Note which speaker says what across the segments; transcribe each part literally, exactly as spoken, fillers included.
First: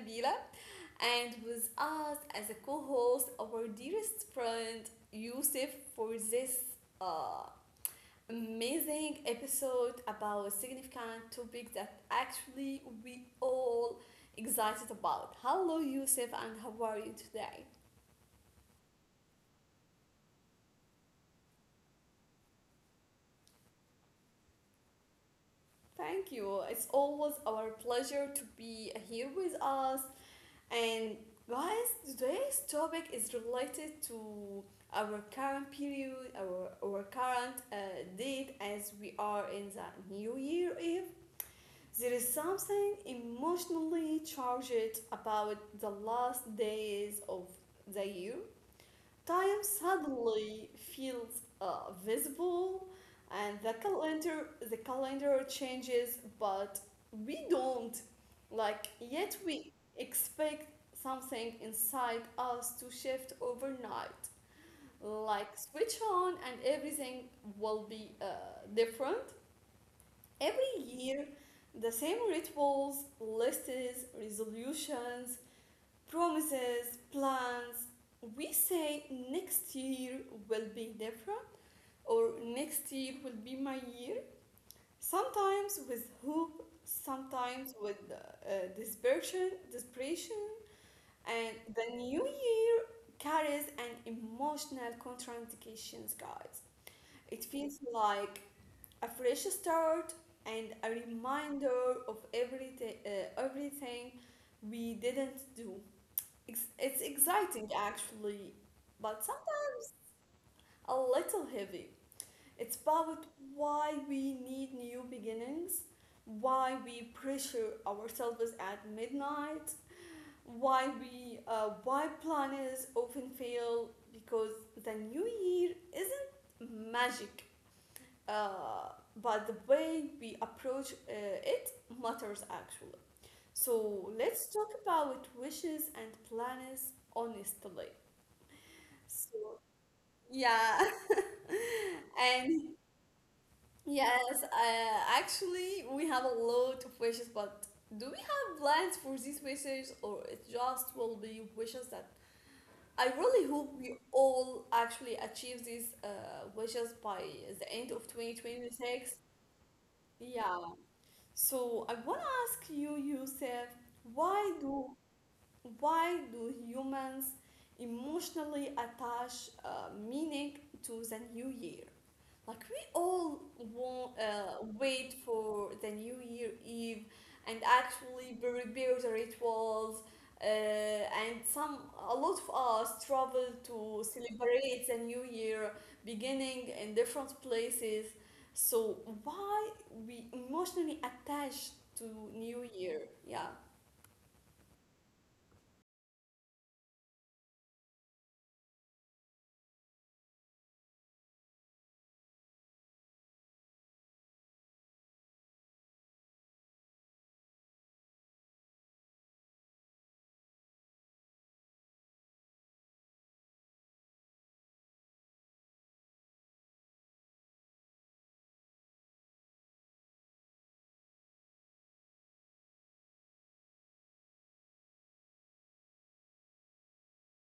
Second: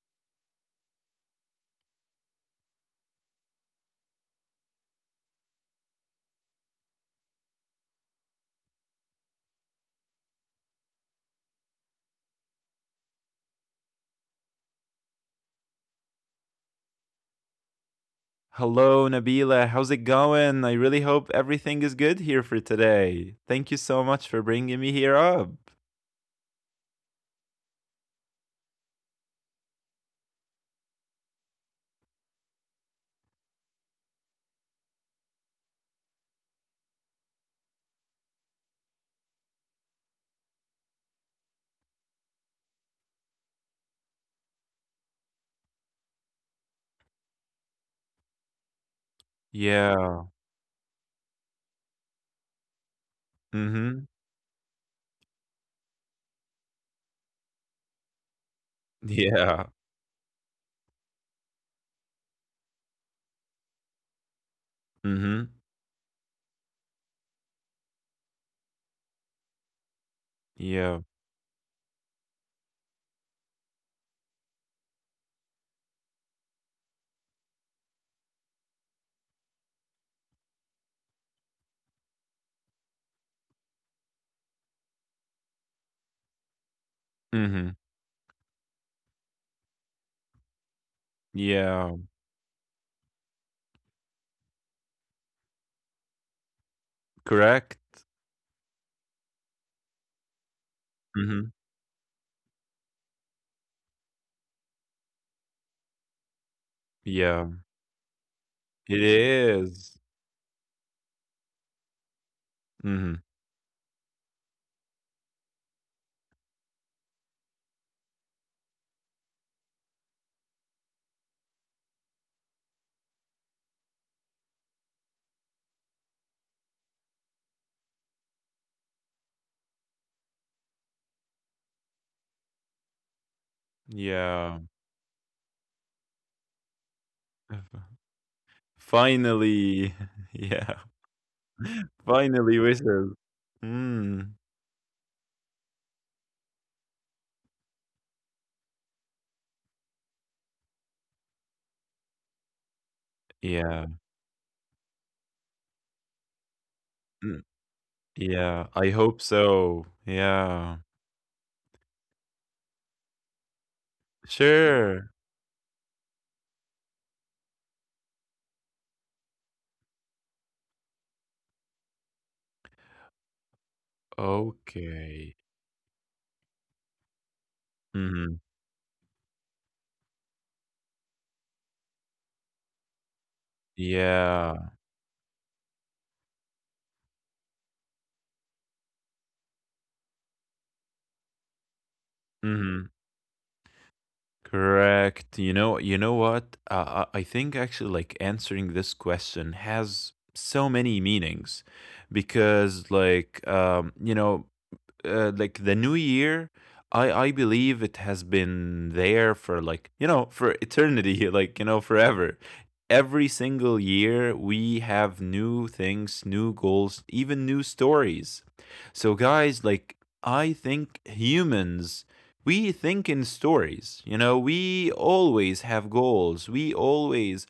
Speaker 1: Nabila, and with us as a co host, our dearest friend, Yusuf, for this uh, amazing episode about a significant topic that actually we all excited about. Hello, Yusuf, and how are you today?
Speaker 2: Hello, Nabila. How's it going? I really hope everything is good here for today. Thank you so much for bringing me here up.
Speaker 1: Thank you. It's always our pleasure to be here with us. And guys, today's topic is related to our current period, our, our current uh, date as we are in the New Year Eve. There is something emotionally charged about the last days of the year. Time
Speaker 2: Yeah.
Speaker 1: suddenly feels uh, visible, and the
Speaker 2: Mm-hmm.
Speaker 1: calendar the calendar changes, but we don't. Like yet, we
Speaker 2: Yeah.
Speaker 1: expect something inside us to shift overnight.
Speaker 2: Mm-hmm.
Speaker 1: Like switch on, and everything will be uh, different every
Speaker 2: Yeah.
Speaker 1: year. The same rituals, lists, resolutions, promises, plans. We say next year will be different or next year will be my year. Sometimes with hope, sometimes
Speaker 2: Mm-hmm.
Speaker 1: with uh, desperation, desperation, and the
Speaker 2: Yeah.
Speaker 1: new year carries an emotional contradictions, guys. It feels
Speaker 2: Correct.
Speaker 1: like a fresh start and a
Speaker 2: Mm-hmm.
Speaker 1: reminder of everything, uh, everything we didn't do. Ex- It's exciting
Speaker 2: Yeah.
Speaker 1: actually, but
Speaker 2: It
Speaker 1: some
Speaker 2: is.
Speaker 1: a little heavy. It's about
Speaker 2: Mm-hmm.
Speaker 1: why we need new beginnings, why we pressure ourselves at midnight, why we uh, why planners often fail because the new year isn't magic, uh, but the way we approach uh, it matters actually. So let's
Speaker 2: Yeah.
Speaker 1: talk about wishes and planners honestly. So,
Speaker 2: Finally.
Speaker 1: yeah.
Speaker 2: Yeah.
Speaker 1: And
Speaker 2: Finally wishes. Mm.
Speaker 1: yes, uh, actually, we have a lot of wishes, but do we have plans for these wishes, or it just will be wishes that I really hope
Speaker 2: Yeah.
Speaker 1: we all actually achieve these uh, wishes by
Speaker 2: Mm.
Speaker 1: the end of
Speaker 2: Yeah. I
Speaker 1: twenty twenty-six?
Speaker 2: hope so.
Speaker 1: Yeah.
Speaker 2: Yeah.
Speaker 1: So I want to ask you, Yusuf, why do
Speaker 2: Sure.
Speaker 1: why do humans emotionally attach uh, meaning to the new year? Like we all want, uh, wait
Speaker 2: Okay.
Speaker 1: for the New Year Eve and actually
Speaker 2: Mhm.
Speaker 1: pre- prepare the rituals. Uh, and some a lot of us travel to
Speaker 2: Yeah.
Speaker 1: celebrate the new year beginning in different places. So why we emotionally attached to New Year?
Speaker 2: Mhm.
Speaker 1: Yeah,
Speaker 2: Correct. You know you know what? Uh, I I think actually like answering this question has so many meanings because like um you know uh, like the new year i i believe it has been there for like, you know, for eternity like, you know, forever. Every single year we have new things, new goals, even new stories. So guys, like, I think humans, we think in stories. You know, we always have goals, we always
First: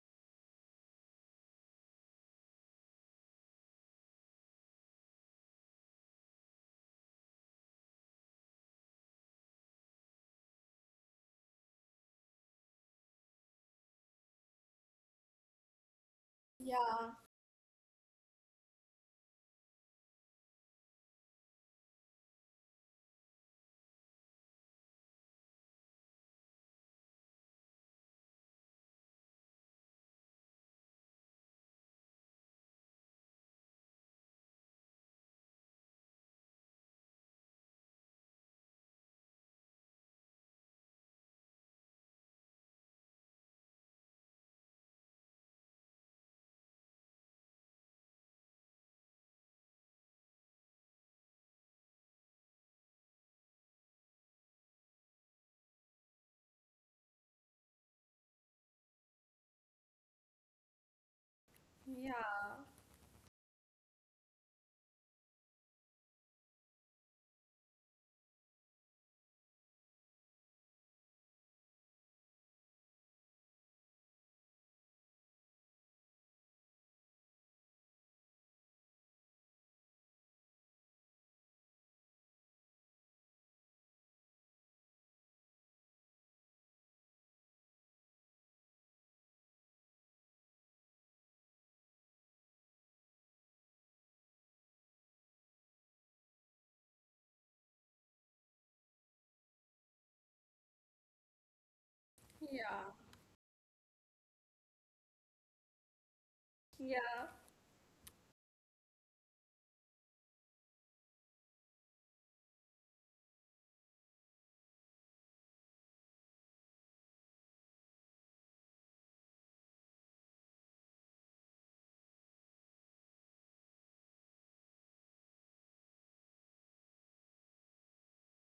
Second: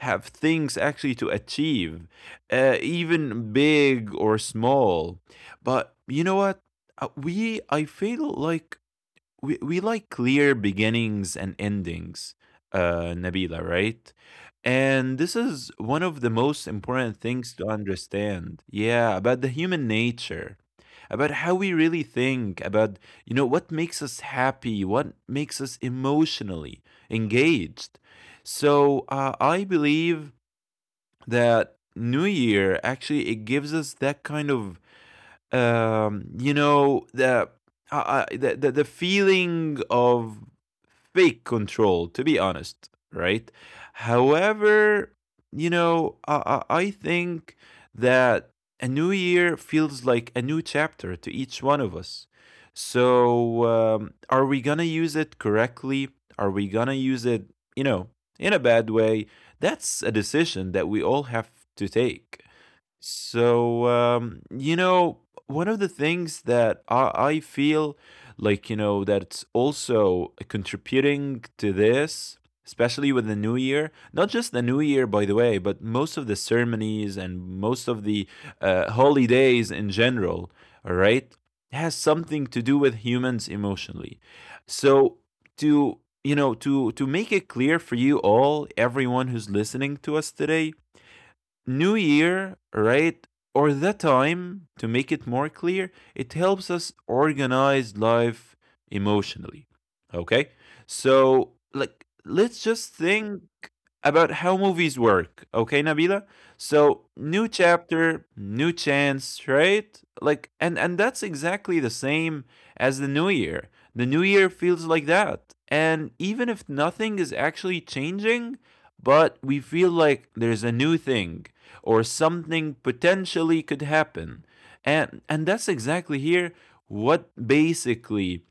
Speaker 2: have things actually to achieve, uh, even big or small. But you know what? Uh, We, I feel like we we like clear beginnings and endings, uh, Nabila, right? And this is one of the most
Speaker 1: yeah,
Speaker 2: important things to understand. Yeah, about the human nature, about how we really think, about, you know, what makes us happy, what makes us emotionally engaged. So uh, I believe that New Year actually it gives us that kind of um, you know, the, uh, the the the feeling of fake control, to be honest, right? However, you know, i i I think that a new year feels like a new chapter to each one of us. So um, are we gonna use it correctly, are we gonna use it, you know, in a bad way? That's a decision that we all have to
Speaker 1: yeah,
Speaker 2: take. So, um, you know, one of the things that I, I feel like, you know, that's also contributing to this, especially with the new year, not just the new year, by the way, but most of the ceremonies and most of the uh, holidays in general, all right, has something to do with humans emotionally. So, to, you know, to to make it clear for you all, everyone who's listening to us today, New Year, right? Or the time, to make it more clear, it helps us organize life emotionally. Okay? So, like, let's just
Speaker 1: yeah,
Speaker 2: think about how movies work. Okay, Nabila? So
Speaker 1: yeah,
Speaker 2: new chapter, new chance, right? Like, and and that's exactly the same as the new year. The new year feels like that. And even if nothing is actually changing, but we feel like there's a new thing or something potentially could happen. And and that's exactly here what basically,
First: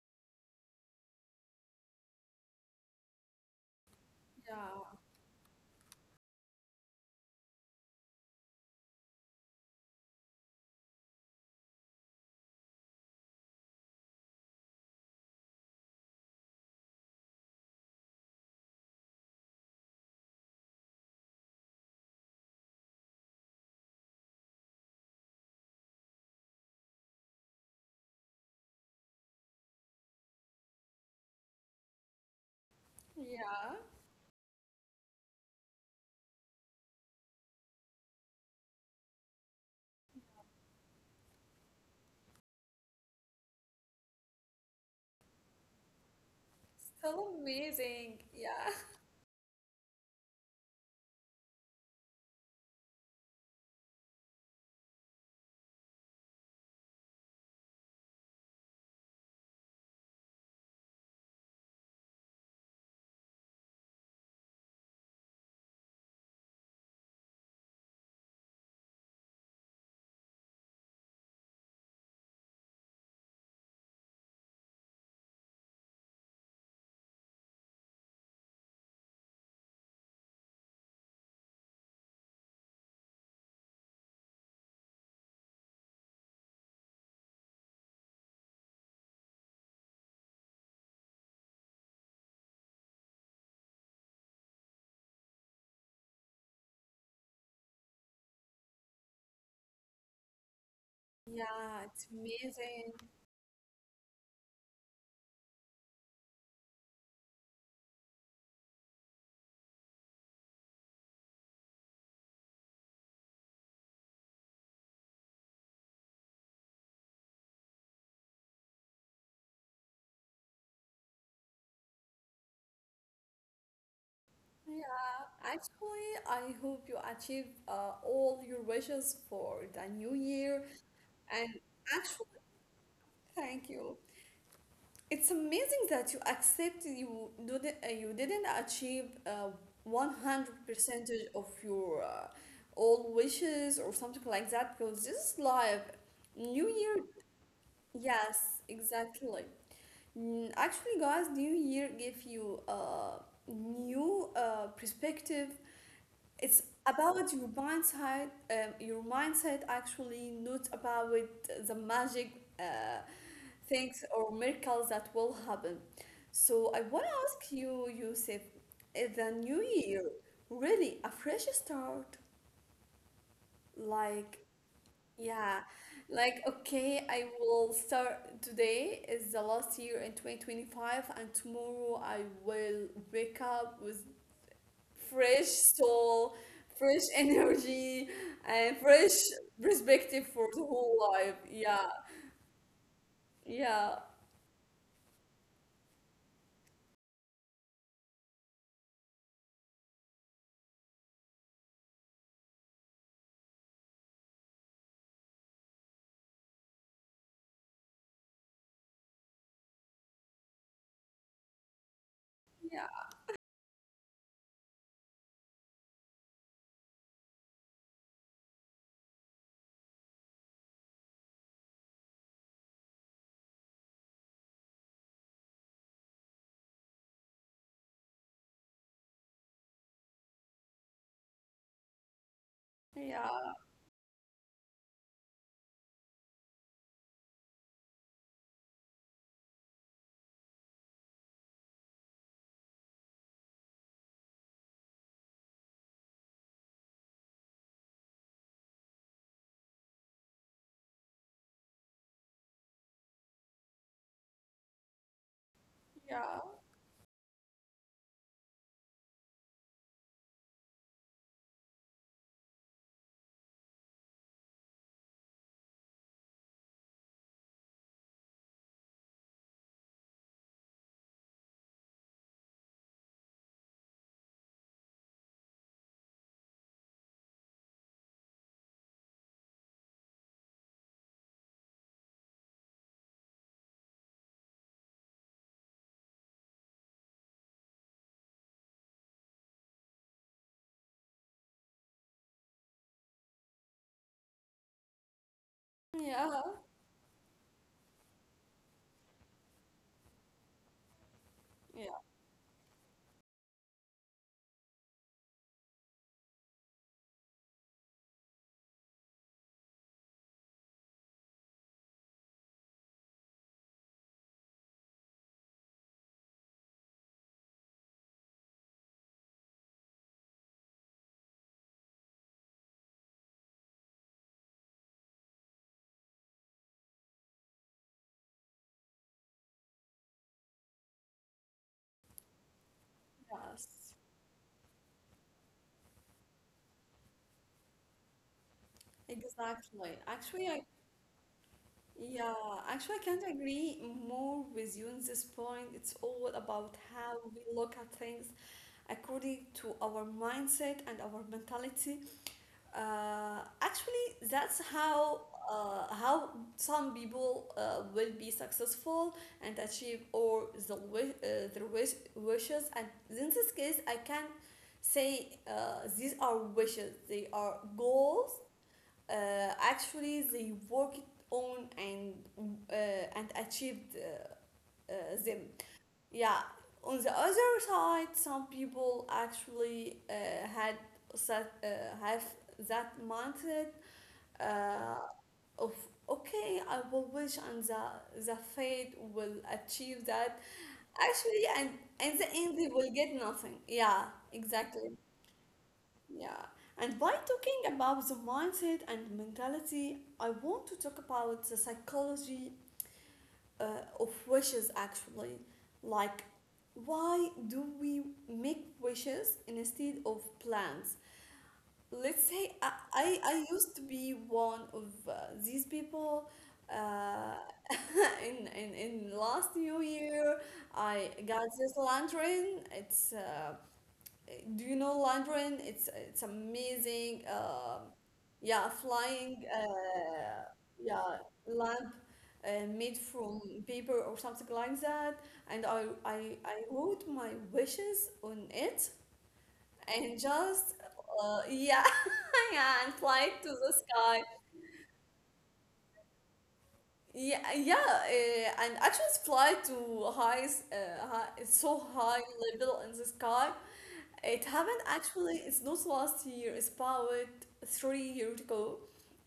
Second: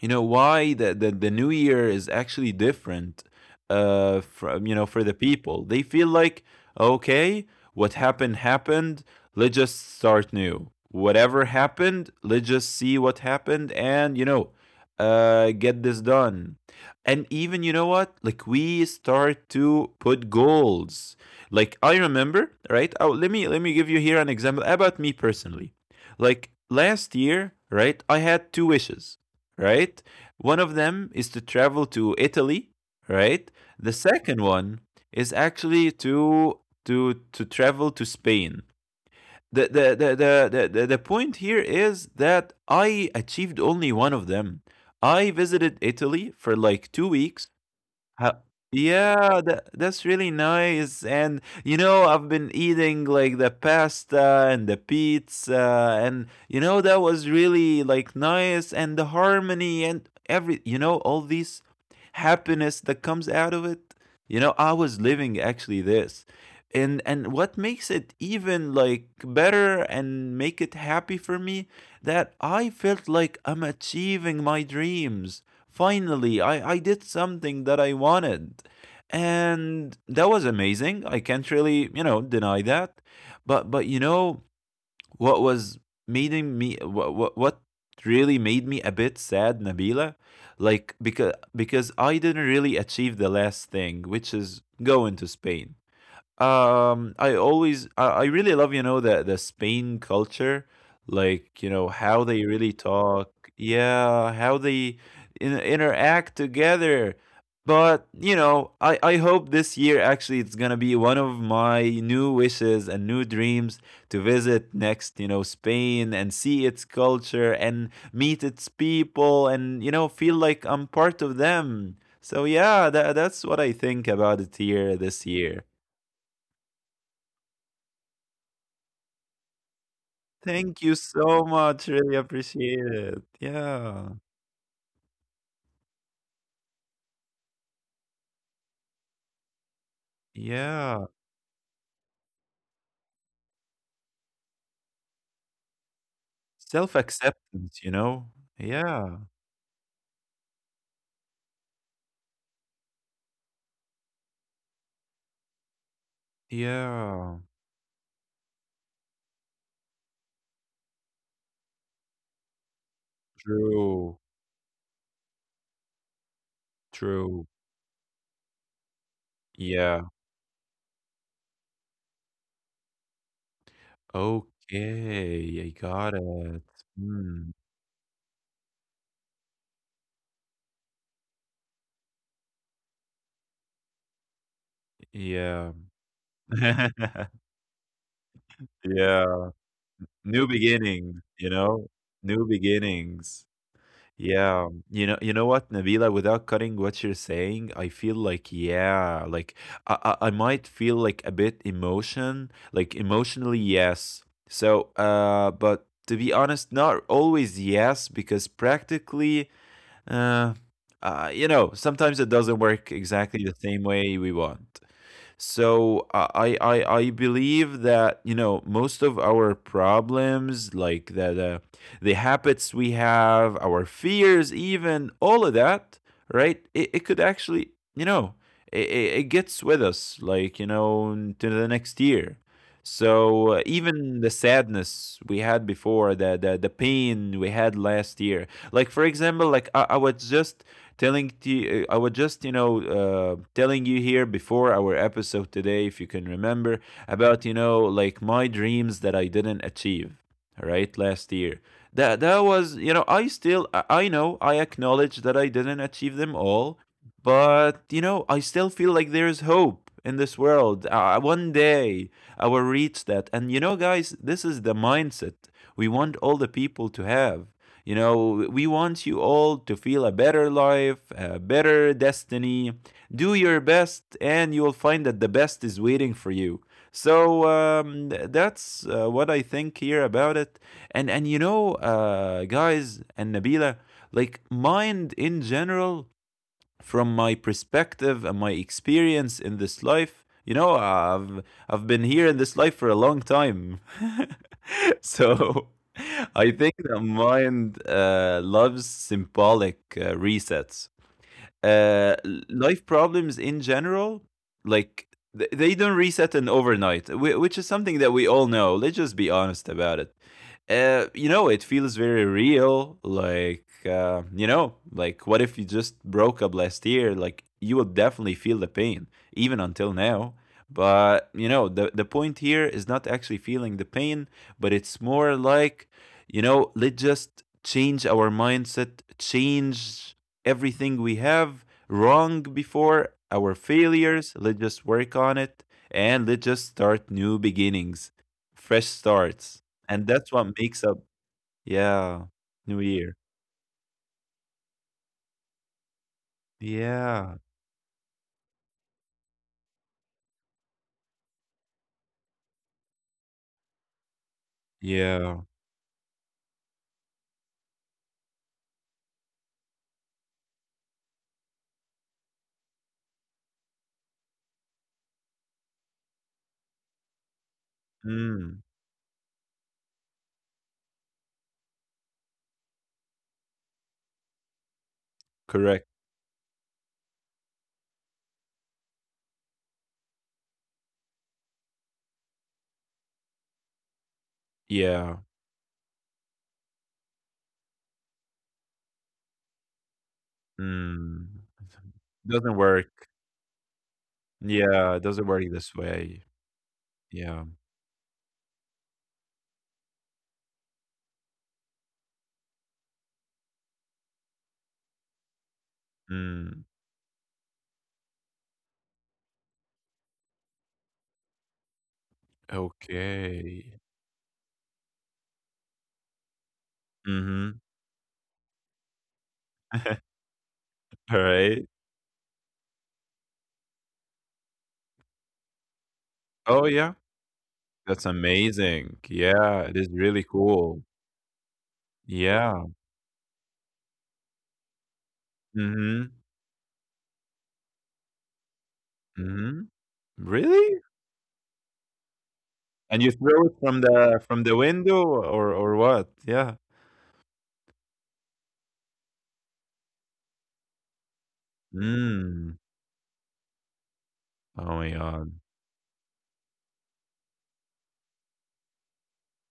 Speaker 2: you know, why the, the, the new year is actually different uh from, you know,
Speaker 1: yeah,
Speaker 2: for the people. They feel like okay, what happened happened. Let's just start new. Whatever happened, let's just see what happened, and, you know, uh get this done. And even, you know what, like we start to put goals. Like I remember, right? Oh, let me let me give you here an example about me personally. Like last year, right, I had two wishes, right? One of them is to travel to Italy, right?
Speaker 1: yeah.
Speaker 2: The second one is actually to to to travel to Spain. The the the the the, the, point here is that I achieved only one of them. I visited Italy for like two
Speaker 1: So
Speaker 2: weeks
Speaker 1: amazing.
Speaker 2: Ho
Speaker 1: Yeah,
Speaker 2: yeah, that that's really nice, and, you know, I've been eating, like, the pasta and the pizza, and, you know, that was really, like, nice, and the harmony and every, you know, all these happiness that comes out of it. You know, I was living actually this, and and what makes it even, like, better and make it happy for me, that I felt like I'm achieving my dreams. Finally, I, I did something that I wanted. And that was amazing. I can't really, you know, deny that. But but you know what was making me, what what, what really made me a bit sad, Nabila? Like, because because I didn't really achieve the last thing, which is going to Spain. Um, I always, I, I really love, you know, the the Spain culture, like, you
Speaker 1: yeah.
Speaker 2: know,
Speaker 1: It's
Speaker 2: how they really
Speaker 1: amazing.
Speaker 2: talk, yeah, how they in, interact together. But, you know, I, I hope this year actually it's gonna be one of my new wishes and new dreams to visit next, you know, Spain and see its culture and meet its people, and, you know, feel like I'm part of them. So yeah, that, that's what I think about it here this
Speaker 1: Yeah,
Speaker 2: year.
Speaker 1: actually, I hope you achieve uh, all your wishes for the new year.
Speaker 2: Thank you so
Speaker 1: And
Speaker 2: much. Really
Speaker 1: actually,
Speaker 2: appreciate it.
Speaker 1: thank you.
Speaker 2: Yeah.
Speaker 1: It's amazing that you accepted you didn't uh, you didn't achieve uh, one hundred
Speaker 2: Yeah.
Speaker 1: percentage of your uh, all wishes or something like that because this is life. New
Speaker 2: Self
Speaker 1: year,
Speaker 2: acceptance, you know?
Speaker 1: yes,
Speaker 2: Yeah.
Speaker 1: exactly. Mm, actually, guys, New Year give you a new uh, perspective. It's about
Speaker 2: Yeah.
Speaker 1: your mindset, um, your mindset actually, not about the magic uh, things
Speaker 2: True.
Speaker 1: or miracles that will happen. So I want to
Speaker 2: True.
Speaker 1: ask you, Yusuf, is the new
Speaker 2: Yeah.
Speaker 1: year really a fresh start? Like,
Speaker 2: Okay.
Speaker 1: yeah,
Speaker 2: I got
Speaker 1: like
Speaker 2: it.
Speaker 1: okay, I
Speaker 2: Hmm.
Speaker 1: will start today is the last year in twenty twenty-five and tomorrow I will wake up with fresh
Speaker 2: Yeah.
Speaker 1: soul, fresh energy, and fresh
Speaker 2: yeah.
Speaker 1: perspective
Speaker 2: New
Speaker 1: for the whole
Speaker 2: beginnings,
Speaker 1: life.
Speaker 2: you
Speaker 1: Yeah,
Speaker 2: know? New beginnings.
Speaker 1: yeah,
Speaker 2: Yeah, you know, you know what, Nabila, without cutting what you're saying, I feel like yeah, like I, I, I might feel like a bit emotion, like emotionally yes. So, uh, but to be honest, not always yes, because practically, uh, uh, you know, sometimes it doesn't
Speaker 1: yeah,
Speaker 2: work exactly the same way we want. So I I I believe that, you know, most of our problems, like the the, the habits we have, our fears, even all of that, right? It, it could actually, you know, it, it it gets with us, like, you know, to the next year.
Speaker 1: yeah,
Speaker 2: So uh, even the sadness we had before, the, the the pain we had last year, like for example, like I, I was just telling you, I was just, you know, uh, telling you here before our episode today, if you can remember, about, you know, like my dreams that I didn't achieve, right, last year. That, that was, you know, I still, I know, I acknowledge that I didn't achieve them
Speaker 1: yeah,
Speaker 2: all, but, you know, I still feel like there's hope in this world. Uh, one day I will reach that. And, you know, guys, this is the mindset we want all the people to have. You know, we want you all to feel a better life, a better destiny. Do your best, and you'll find that the best is waiting for you. So um, that's uh, what I think here about it. And and you know, uh, guys and Nabila, like mind in general from my perspective and my experience in this life. You know, I've I've been here in this life for a long time. so I
Speaker 1: yeah,
Speaker 2: think that mind uh, loves symbolic uh, resets,
Speaker 1: yeah.
Speaker 2: uh, life problems in general, like th- they don't reset in overnight, whi- which is something that we all know. Let's just be honest about it. Uh, you know, it feels very real. Like, uh, you know, like what if you just broke up last year? Like, you will definitely feel the pain, even until now. But, you know, the, the point here is not actually feeling the pain, but it's more like, you know, let's just change our mindset, change everything we have wrong before, our
Speaker 1: Yes,
Speaker 2: failures. Let's just work on it, and let's just start new beginnings, fresh starts.
Speaker 1: exactly.
Speaker 2: And that's
Speaker 1: Actually,
Speaker 2: what
Speaker 1: I
Speaker 2: makes up, yeah,
Speaker 1: yeah,
Speaker 2: New
Speaker 1: actually, I
Speaker 2: Year.
Speaker 1: can't agree more with you on this point. It's all about how
Speaker 2: Yeah,
Speaker 1: we look at things according to our mindset and our mentality. Uh, actually, that's how
Speaker 2: yeah.
Speaker 1: uh, how some people uh, will be successful and achieve or the wish, uh, their wish, wishes. And in this case, I can say uh, these are wishes. They are goals.
Speaker 2: Mm,
Speaker 1: Uh, Actually, they worked on and uh, and achieved uh, uh, them.
Speaker 2: correct.
Speaker 1: Yeah. On the other side, some people actually uh, had that, uh, have that mindset uh,
Speaker 2: Yeah.
Speaker 1: of okay, I will wish and the the fate will achieve that.
Speaker 2: Mm.
Speaker 1: Actually, and in the
Speaker 2: Doesn't
Speaker 1: end, they
Speaker 2: work.
Speaker 1: will get nothing. Yeah,
Speaker 2: Yeah, it
Speaker 1: exactly.
Speaker 2: doesn't work this way.
Speaker 1: Yeah. And by
Speaker 2: Yeah.
Speaker 1: talking about the mindset and mentality, I want to talk about the psychology uh, of wishes actually. Like,
Speaker 2: Mm.
Speaker 1: why do we make wishes instead of plans? Let's say i i, I
Speaker 2: Okay.
Speaker 1: used to be one of uh, these people uh,
Speaker 2: Mm-hmm.
Speaker 1: in, in in last new year I
Speaker 2: All
Speaker 1: got
Speaker 2: right.
Speaker 1: this lantern. It's uh, do you know Mandarin? It's it's
Speaker 2: Oh, yeah.
Speaker 1: amazing. Uh,
Speaker 2: That's
Speaker 1: yeah,
Speaker 2: amazing.
Speaker 1: flying.
Speaker 2: Yeah, it is really
Speaker 1: Uh,
Speaker 2: cool.
Speaker 1: yeah, lamp uh,
Speaker 2: Yeah.
Speaker 1: made from paper or something like that. And I
Speaker 2: Mhm.
Speaker 1: I I wrote my wishes on it
Speaker 2: Mhm.
Speaker 1: and
Speaker 2: Really?
Speaker 1: just uh, yeah yeah
Speaker 2: And
Speaker 1: and
Speaker 2: you
Speaker 1: fly
Speaker 2: throw
Speaker 1: to
Speaker 2: it from
Speaker 1: the
Speaker 2: the
Speaker 1: sky.
Speaker 2: from the window or or what? Yeah.
Speaker 1: Yeah, yeah, uh, and actually fly to high, s- uh, high, so high
Speaker 2: Mm.
Speaker 1: level in the sky.
Speaker 2: Oh
Speaker 1: It
Speaker 2: my
Speaker 1: happened
Speaker 2: god.
Speaker 1: actually, it's not last year, it's about three years ago.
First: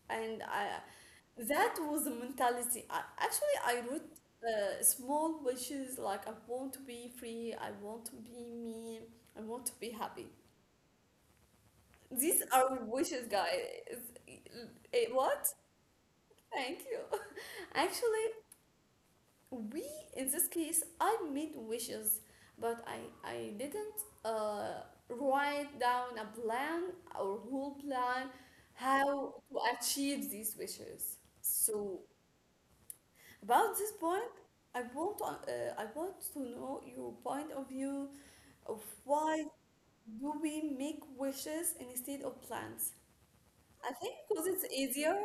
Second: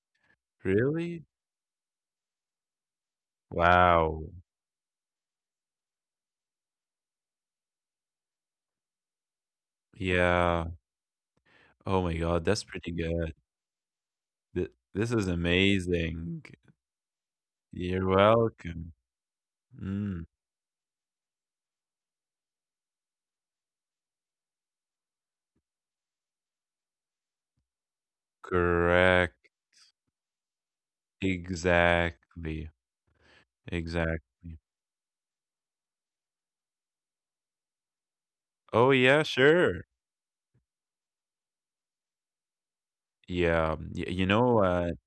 Speaker 1: And I,
Speaker 2: Really?
Speaker 1: that was the mentality. I, actually, I wrote
Speaker 2: Wow.
Speaker 1: uh, small wishes like I want to be free, I want to be me, I want to be happy.
Speaker 2: Yeah. Oh my
Speaker 1: These
Speaker 2: god, that's
Speaker 1: are
Speaker 2: pretty
Speaker 1: wishes,
Speaker 2: good.
Speaker 1: guys.
Speaker 2: Th-
Speaker 1: Eh,
Speaker 2: this is
Speaker 1: What?
Speaker 2: amazing.
Speaker 1: Thank you.
Speaker 2: You're
Speaker 1: Actually,
Speaker 2: welcome.
Speaker 1: we in
Speaker 2: Mm.
Speaker 1: this case I made wishes but i i didn't uh, write down a plan or whole plan how to
Speaker 2: Correct.
Speaker 1: achieve these wishes. So
Speaker 2: Exactly.
Speaker 1: about this point
Speaker 2: Exactly.
Speaker 1: i want to, uh, I want to know your point of view of
Speaker 2: Oh yeah,
Speaker 1: why
Speaker 2: sure.
Speaker 1: do we make wishes instead of plans. I
Speaker 2: Yeah,
Speaker 1: think
Speaker 2: y- you
Speaker 1: because it's
Speaker 2: know, uh,
Speaker 1: easier.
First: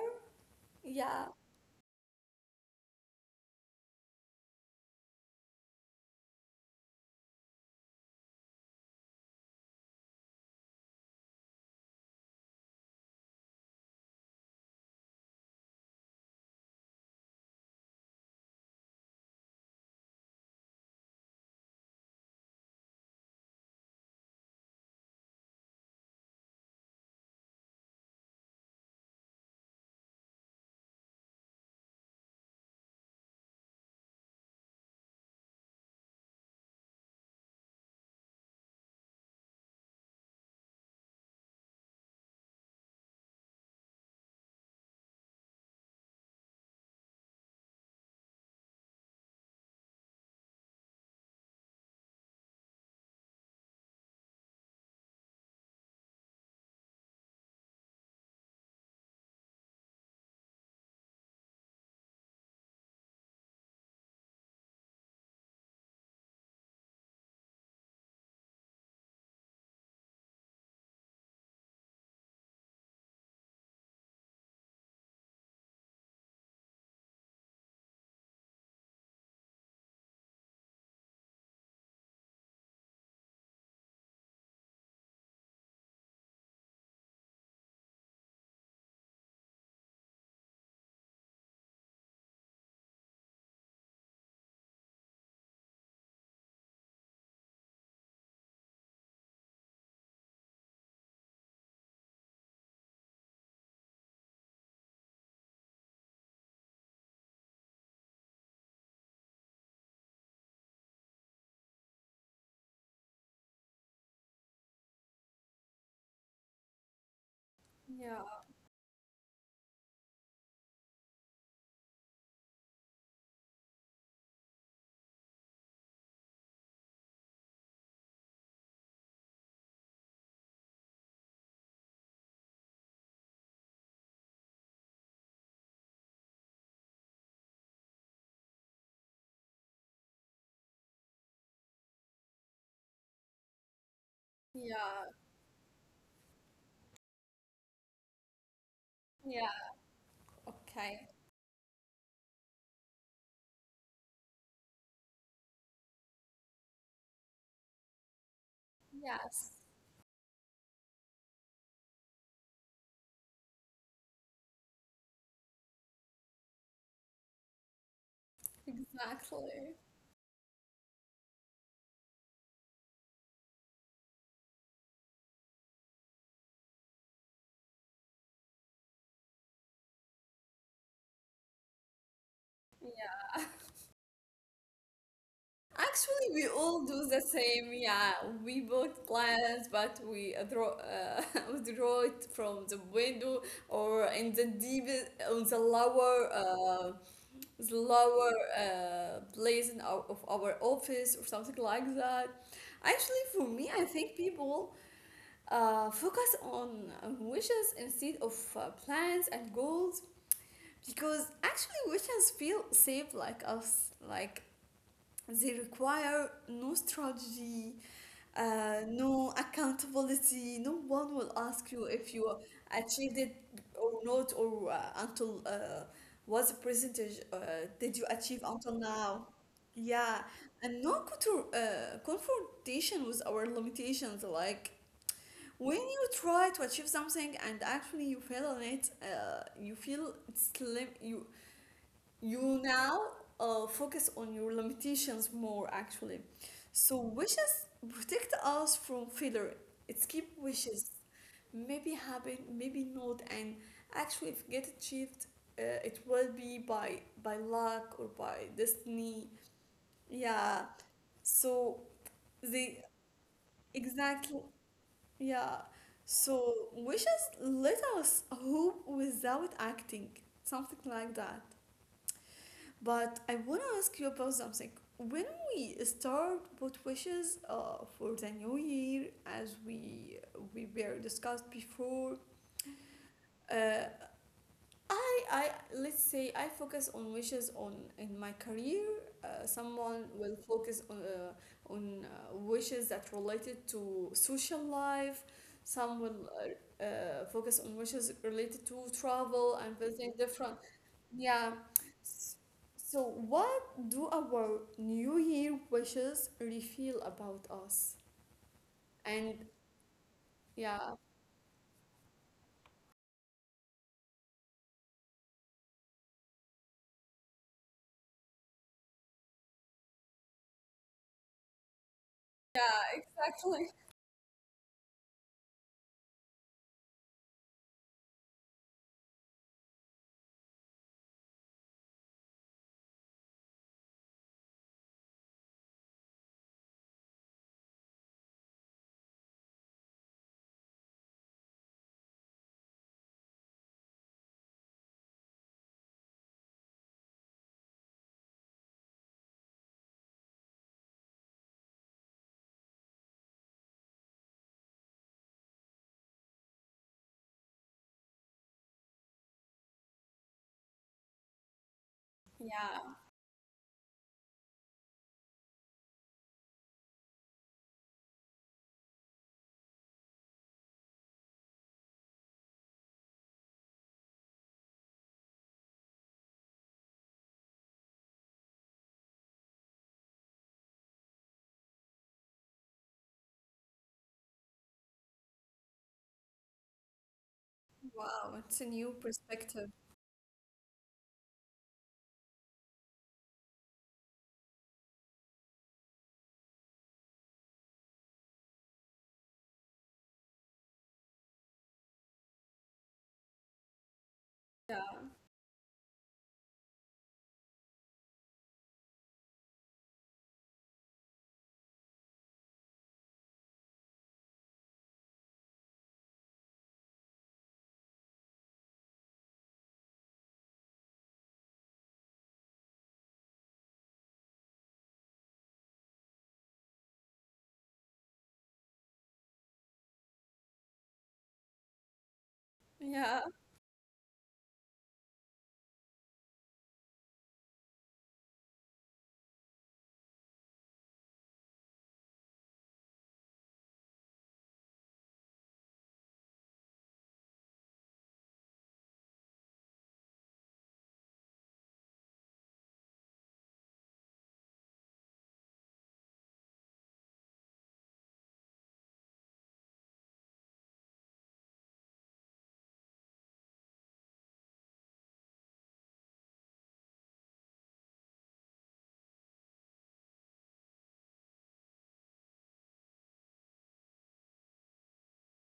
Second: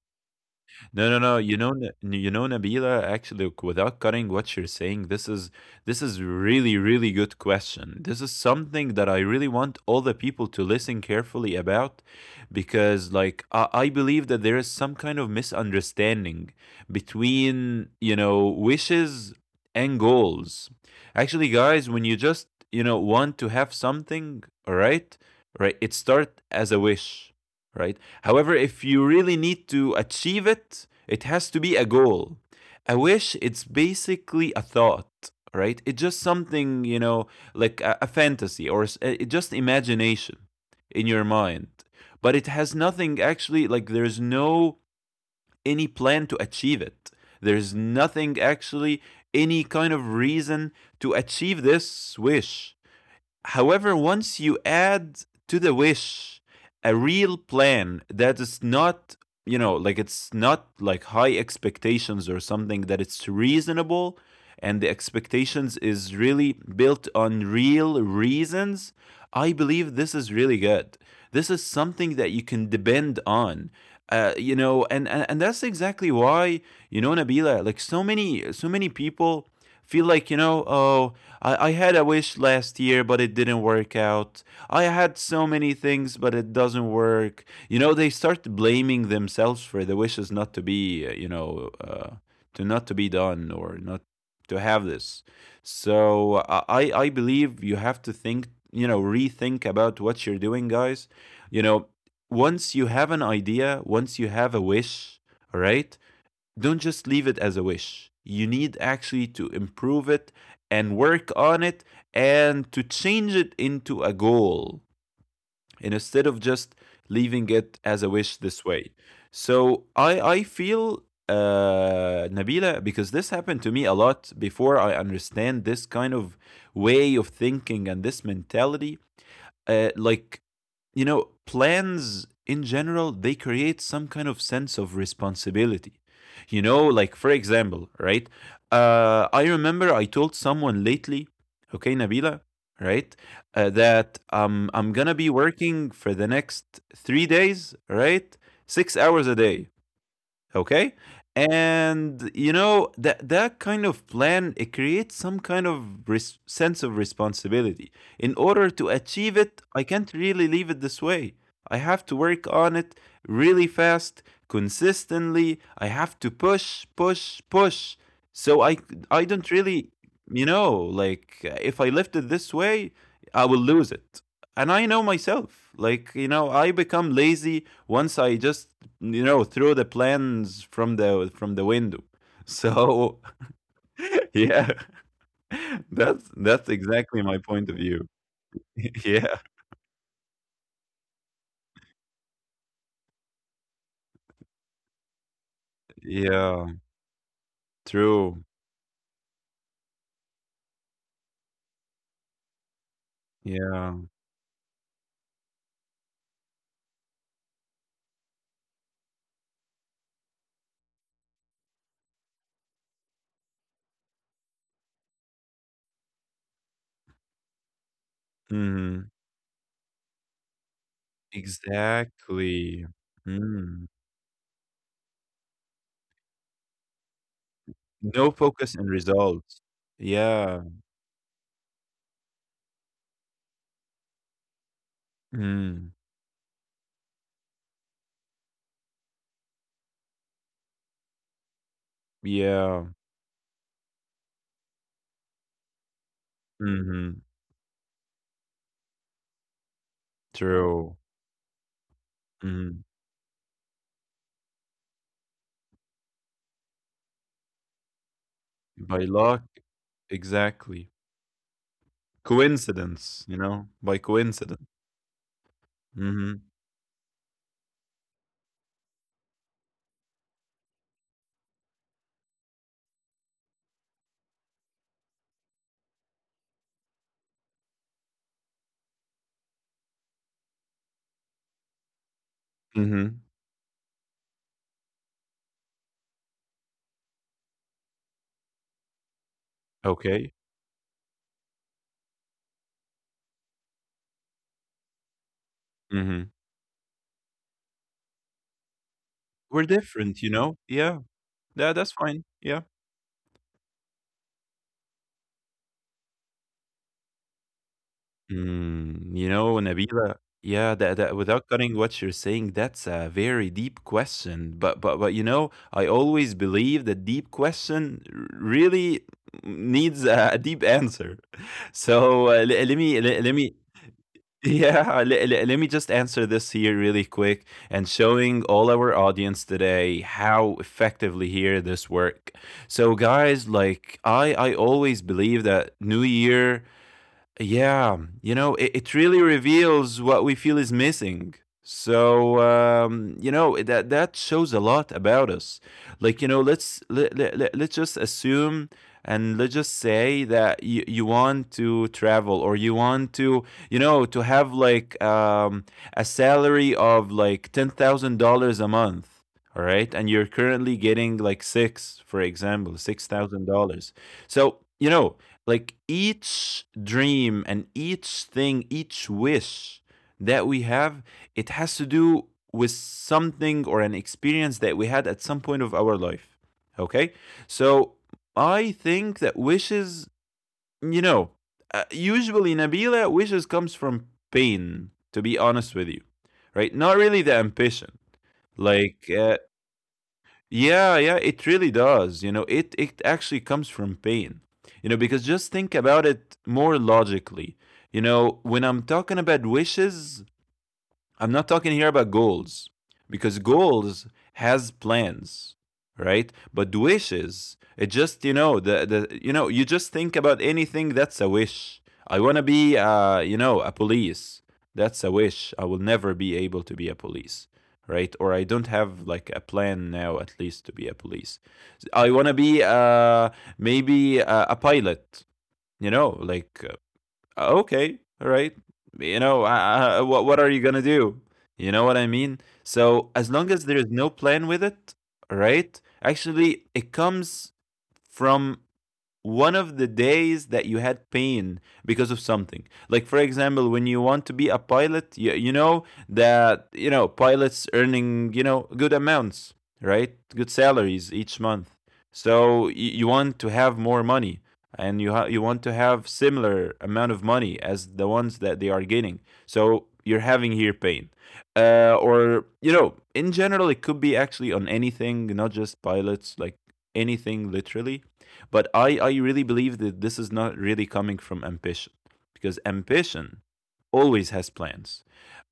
Speaker 2: No, no,
Speaker 1: Yeah,
Speaker 2: no. You know, N- you know, Nabila. Actually, look, without cutting what you're saying, this is this is really, really good question. This is something that I really want all the people to listen carefully about, because, like, I, I believe that there is some kind of misunderstanding between, you know, wishes and goals. Actually, guys, when you just, you know, want to have something, all right, right, it start as a wish, right? However, if you really need to achieve it, it has to be a goal. A wish, it's basically a thought, right? It's just something, you know, like a, a fantasy or s- uh, just imagination in your mind. But it has nothing actually, like, there's no any plan to achieve it. There's nothing actually, any kind of reason to achieve this wish. However, once you add to the wish a real plan that is not, you know, like it's not like high expectations or something, that it's reasonable and the expectations is really built on real reasons, I believe this is really good. This is something that you can depend on. Uh, you know, and, and and that's exactly why you know Nabila, like so many so many people feel like you know oh, I, I had a wish last year, but it didn't work out. I had so many things, but it doesn't work. You know they start blaming themselves for the wishes not to be uh, you know uh, to not to be done or not to have this. So i i I believe you have to think you know rethink about what you're doing, guys. you know Once you have an idea, once you have a wish, all right, don't just leave it as a wish. You need actually to improve it and work on it and to change it into a goal, and instead of just leaving it as a
Speaker 1: yeah,
Speaker 2: wish this way. So I I feel, uh Nabila, because this happened to me a lot before I understand this kind of way of thinking and this mentality. Uh, like, you know, plans in general, they create some kind of sense of responsibility. You know, like for example, right? Uh, I remember I told someone lately, okay, Nabila, right, uh, that um, I'm
Speaker 1: yeah,
Speaker 2: gonna be working for the next three days, right? Six hours a
Speaker 1: yeah.
Speaker 2: day. Okay.
Speaker 1: Okay.
Speaker 2: And you know that that kind of plan, it creates some kind of res- sense of responsibility. In order to achieve
Speaker 1: Yes,
Speaker 2: it, I can't really leave it this way. I have to work on it really fast, consistently. I have to push, push, push. So I I don't
Speaker 1: exactly.
Speaker 2: really, you know, like, if I left it this way, I will lose it. And I know myself. Like, you know, I become lazy once I just you know threw the plans from the from the window. So yeah, that's
Speaker 1: Actually, we
Speaker 2: that's
Speaker 1: all do
Speaker 2: exactly
Speaker 1: the
Speaker 2: my point of
Speaker 1: same.
Speaker 2: view.
Speaker 1: Yeah, we bought
Speaker 2: Yeah,
Speaker 1: plants, but we uh, throw, uh, withdraw it from the window or in the deep, on the lower,
Speaker 2: yeah,
Speaker 1: uh, the lower
Speaker 2: true.
Speaker 1: uh, place in our, of our office or something like that. Actually, for me, I
Speaker 2: Yeah,
Speaker 1: think people uh, focus on wishes instead of uh, plans and goals because actually wishes feel safe like us, like they require no strategy, uh,
Speaker 2: hmm,
Speaker 1: no accountability. No one will ask you if you
Speaker 2: exactly.
Speaker 1: achieved it
Speaker 2: Mm.
Speaker 1: or not, or uh, until uh, what's the percentage uh, did you
Speaker 2: No
Speaker 1: achieve until
Speaker 2: focus and
Speaker 1: now.
Speaker 2: results.
Speaker 1: Yeah,
Speaker 2: Yeah,
Speaker 1: and no contr- uh, confrontation with our limitations. Like when
Speaker 2: mm.
Speaker 1: you try to achieve something and actually you fail on it, uh, you feel it's lim- you you
Speaker 2: Yeah,
Speaker 1: now uh, focus on your limitations more actually. So
Speaker 2: hmm,
Speaker 1: wishes protect us from failure. It's keep
Speaker 2: true.
Speaker 1: wishes maybe happen
Speaker 2: Mm.
Speaker 1: maybe not. And actually if get achieved uh, it will be by by luck or by
Speaker 2: By
Speaker 1: destiny.
Speaker 2: luck,
Speaker 1: Yeah,
Speaker 2: exactly.
Speaker 1: so they
Speaker 2: Coincidence, you know, by
Speaker 1: exactly.
Speaker 2: coincidence.
Speaker 1: Yeah,
Speaker 2: Hmm,
Speaker 1: so wishes let us hope without acting, something like that. But I want to ask you about something. When we start with wishes uh, for the new year, as we we were discussed before,
Speaker 2: hmm.
Speaker 1: uh, I, I let's say I focus on wishes on in my career. Uh, someone will
Speaker 2: Okay.
Speaker 1: focus on uh, on uh, wishes that related to social life. Some will
Speaker 2: Mhm.
Speaker 1: uh, uh, focus on wishes related to travel
Speaker 2: We're
Speaker 1: and visiting
Speaker 2: different, you
Speaker 1: different.
Speaker 2: know? Yeah.
Speaker 1: Yeah.
Speaker 2: Tha that's fine.
Speaker 1: S-
Speaker 2: Yeah.
Speaker 1: So what do our New Year wishes reveal about us?
Speaker 2: Mm, you
Speaker 1: And
Speaker 2: know, Nabila, yeah, that
Speaker 1: yeah,
Speaker 2: that without cutting what you're saying, that's a very deep question. But but but, you know, I always believe that deep question r really needs a a deep answer. So, uh, le
Speaker 1: yeah,
Speaker 2: let me le let me
Speaker 1: exactly.
Speaker 2: yeah, let le- let me just answer this here really quick and showing all our audience today how effectively here this work. So guys, like I I always believe that New Year, yeah, you know, it, it really reveals what we feel is missing. So, um, you know that that shows a lot about us. Like, you know, let's let, let, let- let's just assume, and let's just say that you, you want to travel or you want to, you know to have, like, um, a salary of like ten thousand dollars a month a month. All right, and you're currently getting like six, for example,
Speaker 1: Yeah.
Speaker 2: six thousand dollars. So, you know like, each dream and each thing, each wish that we have, it has to do with something or an experience that we had at some point of our life. Okay? So I think that wishes, you know, uh, usually, Nabila, wishes comes from pain, to be honest with you, right? Not really the ambition.
Speaker 1: Wow, it's a new
Speaker 2: Like, uh,
Speaker 1: perspective.
Speaker 2: yeah, yeah, it really does. You know, it it actually comes from pain. You know, because just think about it more logically. You know, when I'm talking about wishes, I'm not talking here about goals, because goals has
Speaker 1: Yeah.
Speaker 2: plans, right? But wishes, it just, you know the the you know you just think about anything that's a wish. I want to be, uh you know a police. That's a wish. I will never be able to be a police, right? Or I don't have like a plan now, at least, to be a police. I want to be, uh maybe a, a pilot. You know, like, oh, okay, all right. You know, I, I, what what are you gonna do? You know what I mean? So
Speaker 1: Yeah.
Speaker 2: as long as there is no plan with it, all right. Actually, it comes from one of the days that you had pain because of something, like, for example, when you want to be a pilot, you, you know that you know pilots earning, you know good amounts, right? Good salaries each month. So you, you want to have more money, and you ha- you want to have similar amount of money as the ones that they are getting. So you're having here pain, uh, or, you know in general, it could be actually on anything, not just pilots, like anything literally. But I, I really believe that this is not really coming from ambition, because ambition always has plans.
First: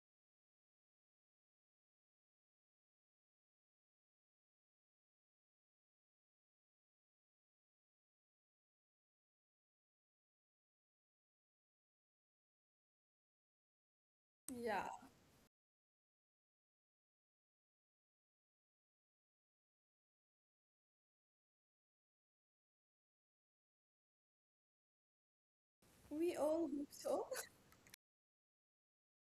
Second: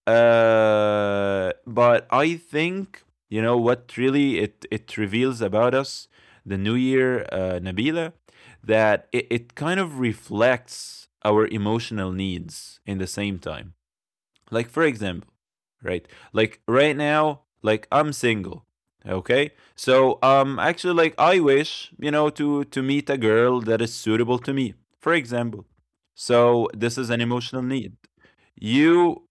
Speaker 2: Uh, but I think, you know, what really it, it reveals about us, the new year, uh, Nabila, that it, it kind of reflects our emotional needs in the same time, like
Speaker 1: Yeah,
Speaker 2: for example, right, like right now, like I'm single. Okay, so um actually, like, I wish, you know to to meet a girl that is suitable to me, for example.
Speaker 1: we all
Speaker 2: So
Speaker 1: hope
Speaker 2: this is an
Speaker 1: so.
Speaker 2: emotional need. you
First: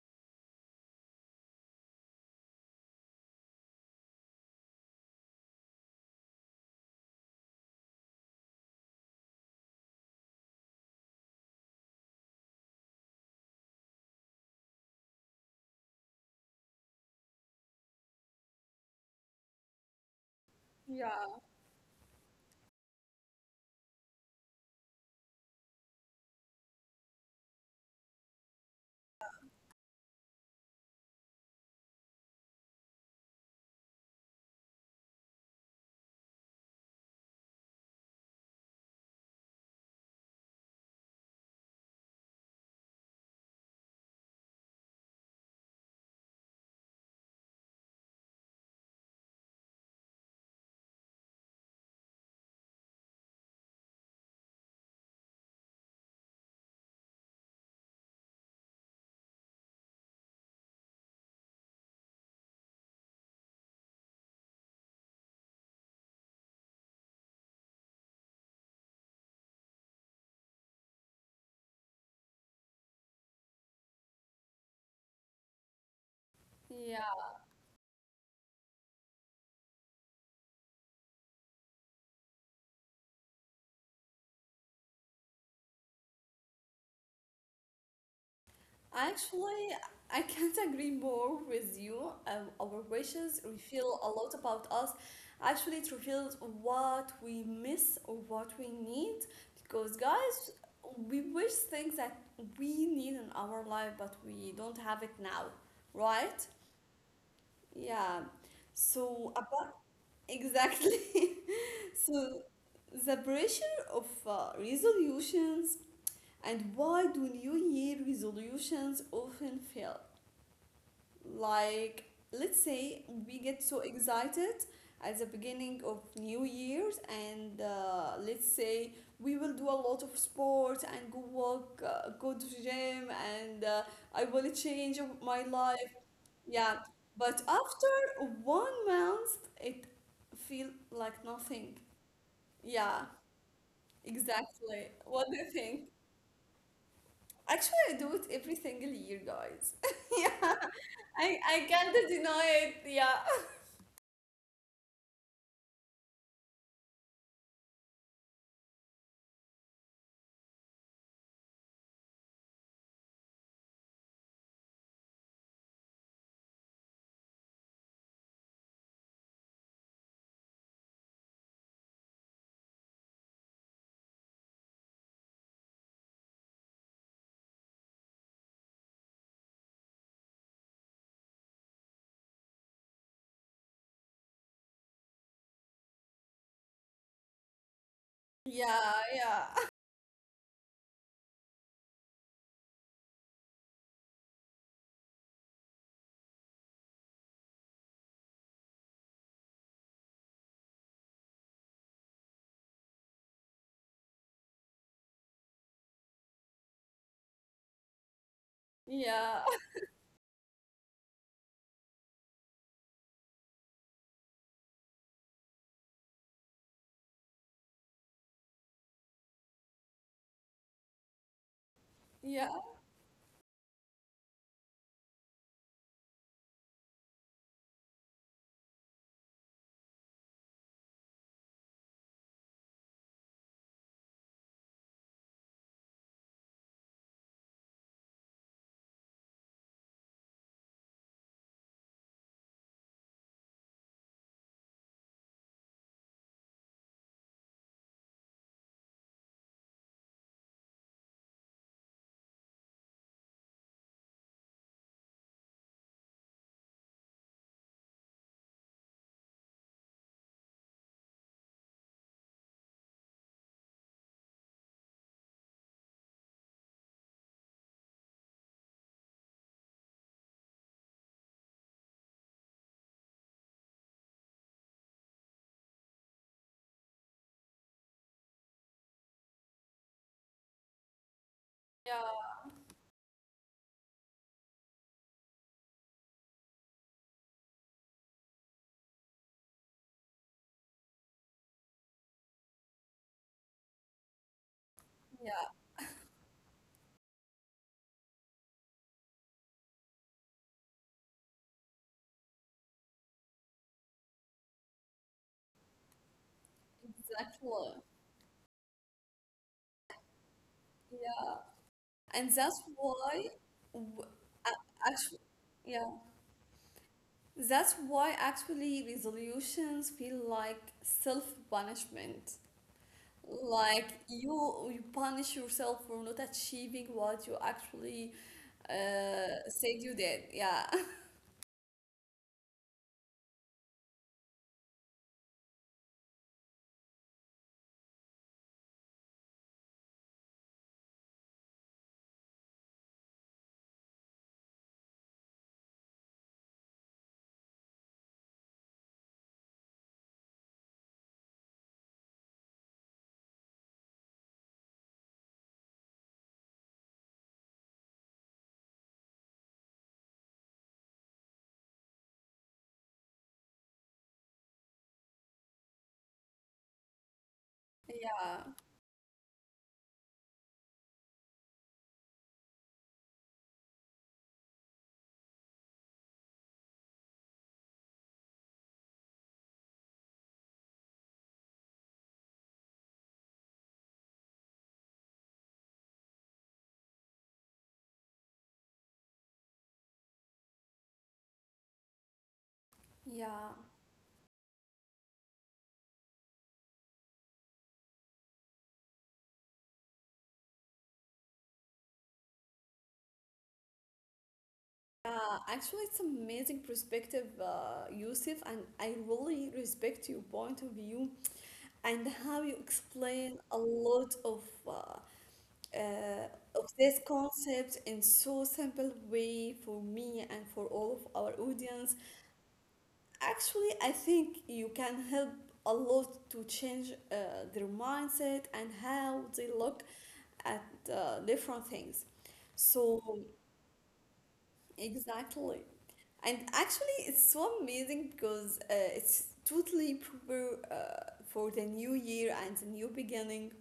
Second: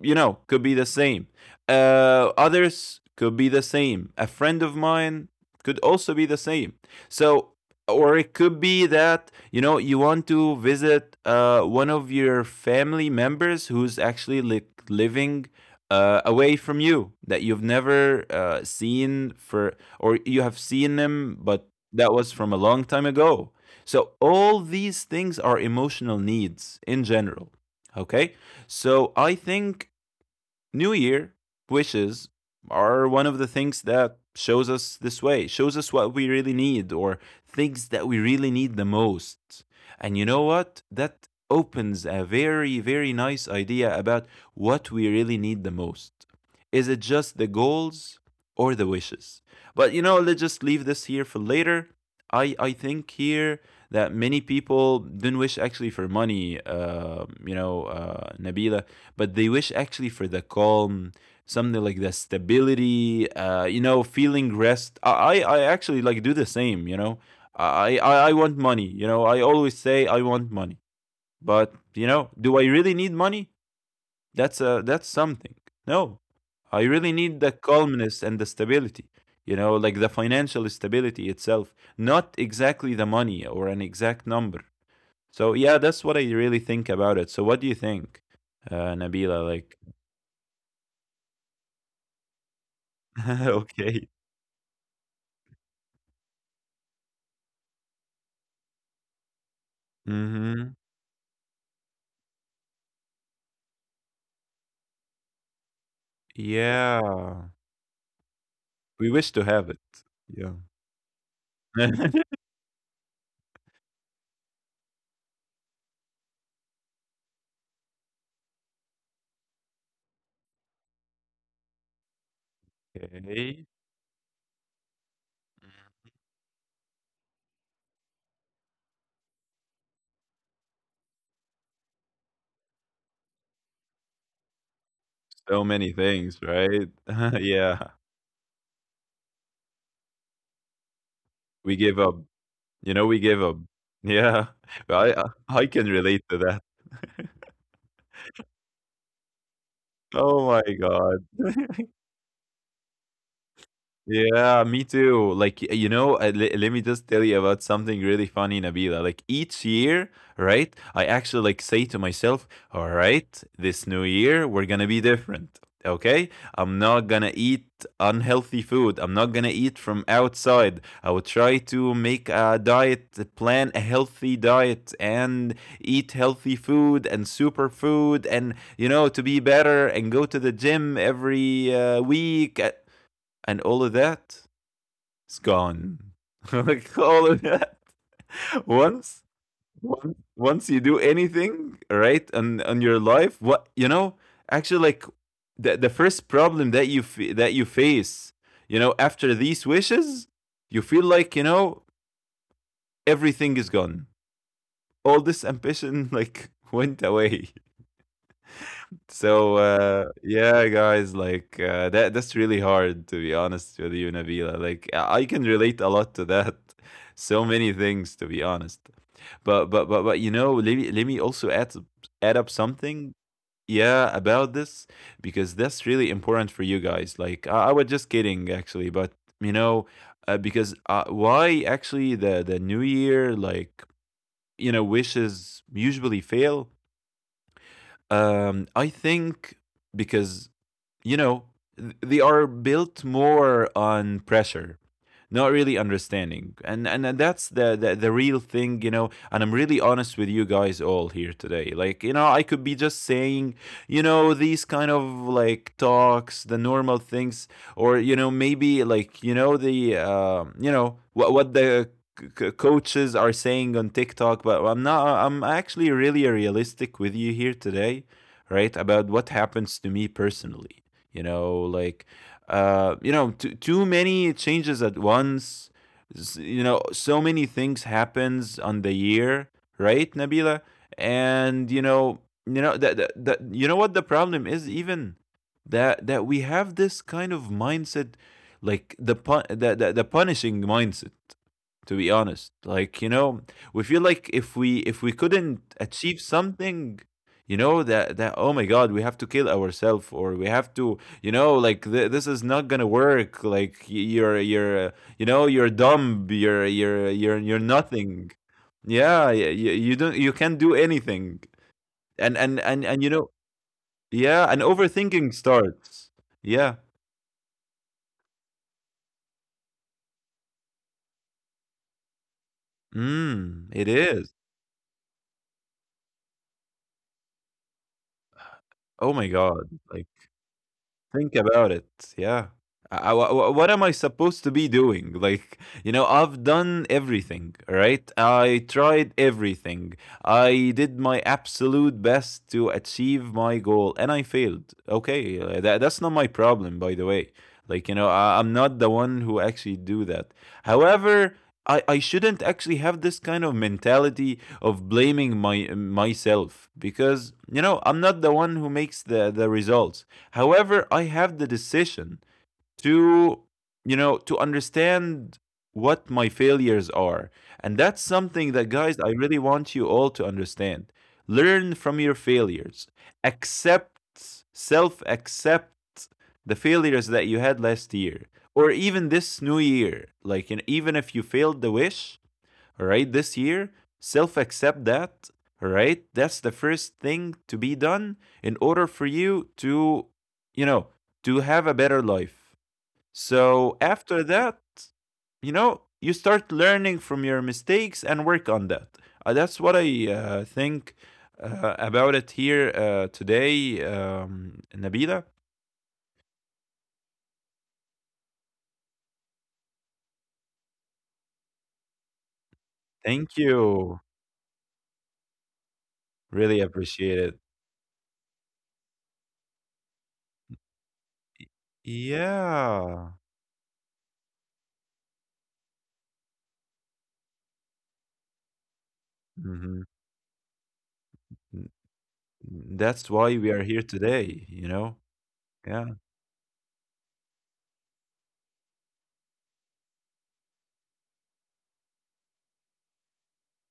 Speaker 2: you know, could be the same. Uh, others could be the same. A friend of mine could also be the same. So, or it could be that, you know, you want to visit, uh, one of your family members who's actually like living, uh, away from you, that you've never, uh, seen for, or you have seen
Speaker 1: Yeah,
Speaker 2: them, but that was from a long time ago. So, all these things are emotional needs in general. Okay. So I think New Year wishes are one of the things that shows us this way, shows us what we really need, or things that we really need the most. And you know what? That opens a very, very nice idea about what we really need the most. Is it just the goals or the wishes? But, you know, let's just leave this here for later. I, I think here that many people didn't wish actually for money, uh, you know, uh, Nabila, but they wish actually for the calm, something like the stability, uh you know feeling rest. I i I actually like do the same you know i i, I want money. you know I always say I want money. But you know do I really need money? That's a that's something. No, I really
Speaker 1: yeah.
Speaker 2: need the calmness and the stability, you know like the financial stability itself, not exactly the money or an exact number. So yeah, that's what I really think about it. So what do you think, uh Nabila,
Speaker 1: Actually,
Speaker 2: like?
Speaker 1: I can't agree more with you. Um, our wishes reveal
Speaker 2: Okay.
Speaker 1: a lot about us. Actually, it reveals what we miss or what we need. Because, guys,
Speaker 2: Mhm.
Speaker 1: we wish things that we need in our life, but we don't have it now, right?
Speaker 2: Yeah.
Speaker 1: Yeah.
Speaker 2: We
Speaker 1: So,
Speaker 2: wish to have
Speaker 1: about
Speaker 2: it. Yeah.
Speaker 1: exactly. So, the pressure of uh, resolutions. And why do New Year resolutions often fail? Like, let's say we
Speaker 2: Okay.
Speaker 1: get so excited at the beginning of New Year's, and uh, let's say we will do a lot of sports and go walk, uh, go to the gym, and uh, I will change my
Speaker 2: So many
Speaker 1: life.
Speaker 2: things, right?
Speaker 1: Yeah, but
Speaker 2: Yeah.
Speaker 1: after one month, it feel like
Speaker 2: We
Speaker 1: nothing.
Speaker 2: give up. You know,
Speaker 1: Yeah,
Speaker 2: we give up. Yeah.
Speaker 1: exactly.
Speaker 2: I I
Speaker 1: What do you
Speaker 2: I can
Speaker 1: think?
Speaker 2: relate to that.
Speaker 1: Actually, I do it every single year, guys.
Speaker 2: Oh my
Speaker 1: Yeah,
Speaker 2: god.
Speaker 1: I, I can't deny it. Yeah,
Speaker 2: Yeah, me too. Like, you know, uh, le- let me just tell you about something really funny, Nabila. Like each year, right? I actually like say to myself, all right, this new year we're gonna be different. Okay? I'm not gonna eat unhealthy food. I'm not gonna eat from outside. I will try to make a diet, plan a healthy diet and eat healthy food and superfood and, you know, to be better, and go to the gym every, uh, week. Uh, and all of that is gone. Like, all of that,
Speaker 1: yeah,
Speaker 2: once
Speaker 1: yeah,
Speaker 2: once once you do anything right on on your life, what, you know actually, like, the the first problem that you f- that you face, you know, after these wishes, you feel like, you know everything is gone. All this ambition like, went away.
Speaker 1: yeah,
Speaker 2: So, uh, yeah, guys, like, uh, that that's really hard, to be honest with you, Nabila. Like, I I can relate a lot to that. So many things, to be honest. But but but but you know, let me let me also add, s- add up
Speaker 1: yeah,
Speaker 2: something. Yeah, about this, because that's really important for you guys. Like, I, I was just kidding actually, but, you know, uh, because, uh, why actually the the New Year, like, you know wishes usually fail. Um, I think, because, you know, th- they are built more on pressure, not really understanding. And and and that's the, the the real thing, you know. And I'm really honest with you guys all here today. Like, you know, I could be just saying, you know, these kind of like talks, the normal things, or, you know, maybe like, you know the uh, you know what what the c- coaches are saying on TikTok, but I'm not. I'm actually really realistic with you here today, right? About what happens to me personally, you know, like, uh you know, too, too many changes at once. S- you know, so many things happens on the year, right, Nabila? And you know,
Speaker 1: yeah,
Speaker 2: you know that, that, that you know what the problem is, even that that we have this kind of mindset, like the pun- the, the, the punishing mindset, to be honest, like, you know, we feel like if we if we
Speaker 1: yeah,
Speaker 2: couldn't achieve something. You know that that oh my God, we have to kill ourselves, or we have to, you know, like, th- this is not gonna work. Like, y- you're you're uh, you know, you're dumb, you're you're you're you're
Speaker 1: exactly.
Speaker 2: nothing. Yeah, yeah, you, you don't, you can't do anything.
Speaker 1: Yeah, and
Speaker 2: and and
Speaker 1: that's
Speaker 2: and and you know,
Speaker 1: why, w-
Speaker 2: yeah, and
Speaker 1: a- actually,
Speaker 2: overthinking
Speaker 1: yeah,
Speaker 2: starts. Yeah.
Speaker 1: that's why actually resolutions feel like self-punishment.
Speaker 2: Mm, it
Speaker 1: Like
Speaker 2: is.
Speaker 1: you, you punish yourself for not achieving what you actually
Speaker 2: Oh my
Speaker 1: uh,
Speaker 2: God,
Speaker 1: said you
Speaker 2: like,
Speaker 1: did. Yeah.
Speaker 2: think about it. Yeah. I, I- wha- what am I supposed to be doing? Like, you know, I've done everything, right? I tried everything. I did my absolute best to achieve my goal and I failed. Okay. uh, That, that's not my problem, by the way. Like, you know, I, I'm not the one who actually do that. However, I, I shouldn't actually have this kind of mentality of blaming my myself, because you know I'm not the one who makes the the results. However, I have the decision to, you know, to understand what my failures are, and that's
Speaker 1: Yeah,
Speaker 2: something that, guys, I really want you all to understand. Learn from your failures. Accept, self accept the failures that you had last year or even this new year. Like, and even if you failed the wish, right? This year, self accept that, right? That's the first thing to be done in order for you to, you know, to have a better life.
Speaker 1: yeah,
Speaker 2: So after that, you know, you start learning from your mistakes and work on that. Uh, that's what I uh, think uh, about it here uh, today, um, Nabila.
Speaker 1: uh, actually, it's amazing perspective, uh, Yusuf, and I really respect your point of view and how you
Speaker 2: Thank
Speaker 1: explain a
Speaker 2: you.
Speaker 1: lot of uh, uh,
Speaker 2: Really
Speaker 1: of this
Speaker 2: appreciate it.
Speaker 1: concept in so simple way for me and for all of our audience.
Speaker 2: Yeah.
Speaker 1: Actually, I think you can help a lot to change uh, their mindset and how they
Speaker 2: Hmm.
Speaker 1: look at uh, different things.
Speaker 2: That's
Speaker 1: So,
Speaker 2: why we are here today, you know?
Speaker 1: exactly.
Speaker 2: Yeah.
Speaker 1: And actually, it's so amazing because uh, it's totally proper uh, for the new year and the new beginning.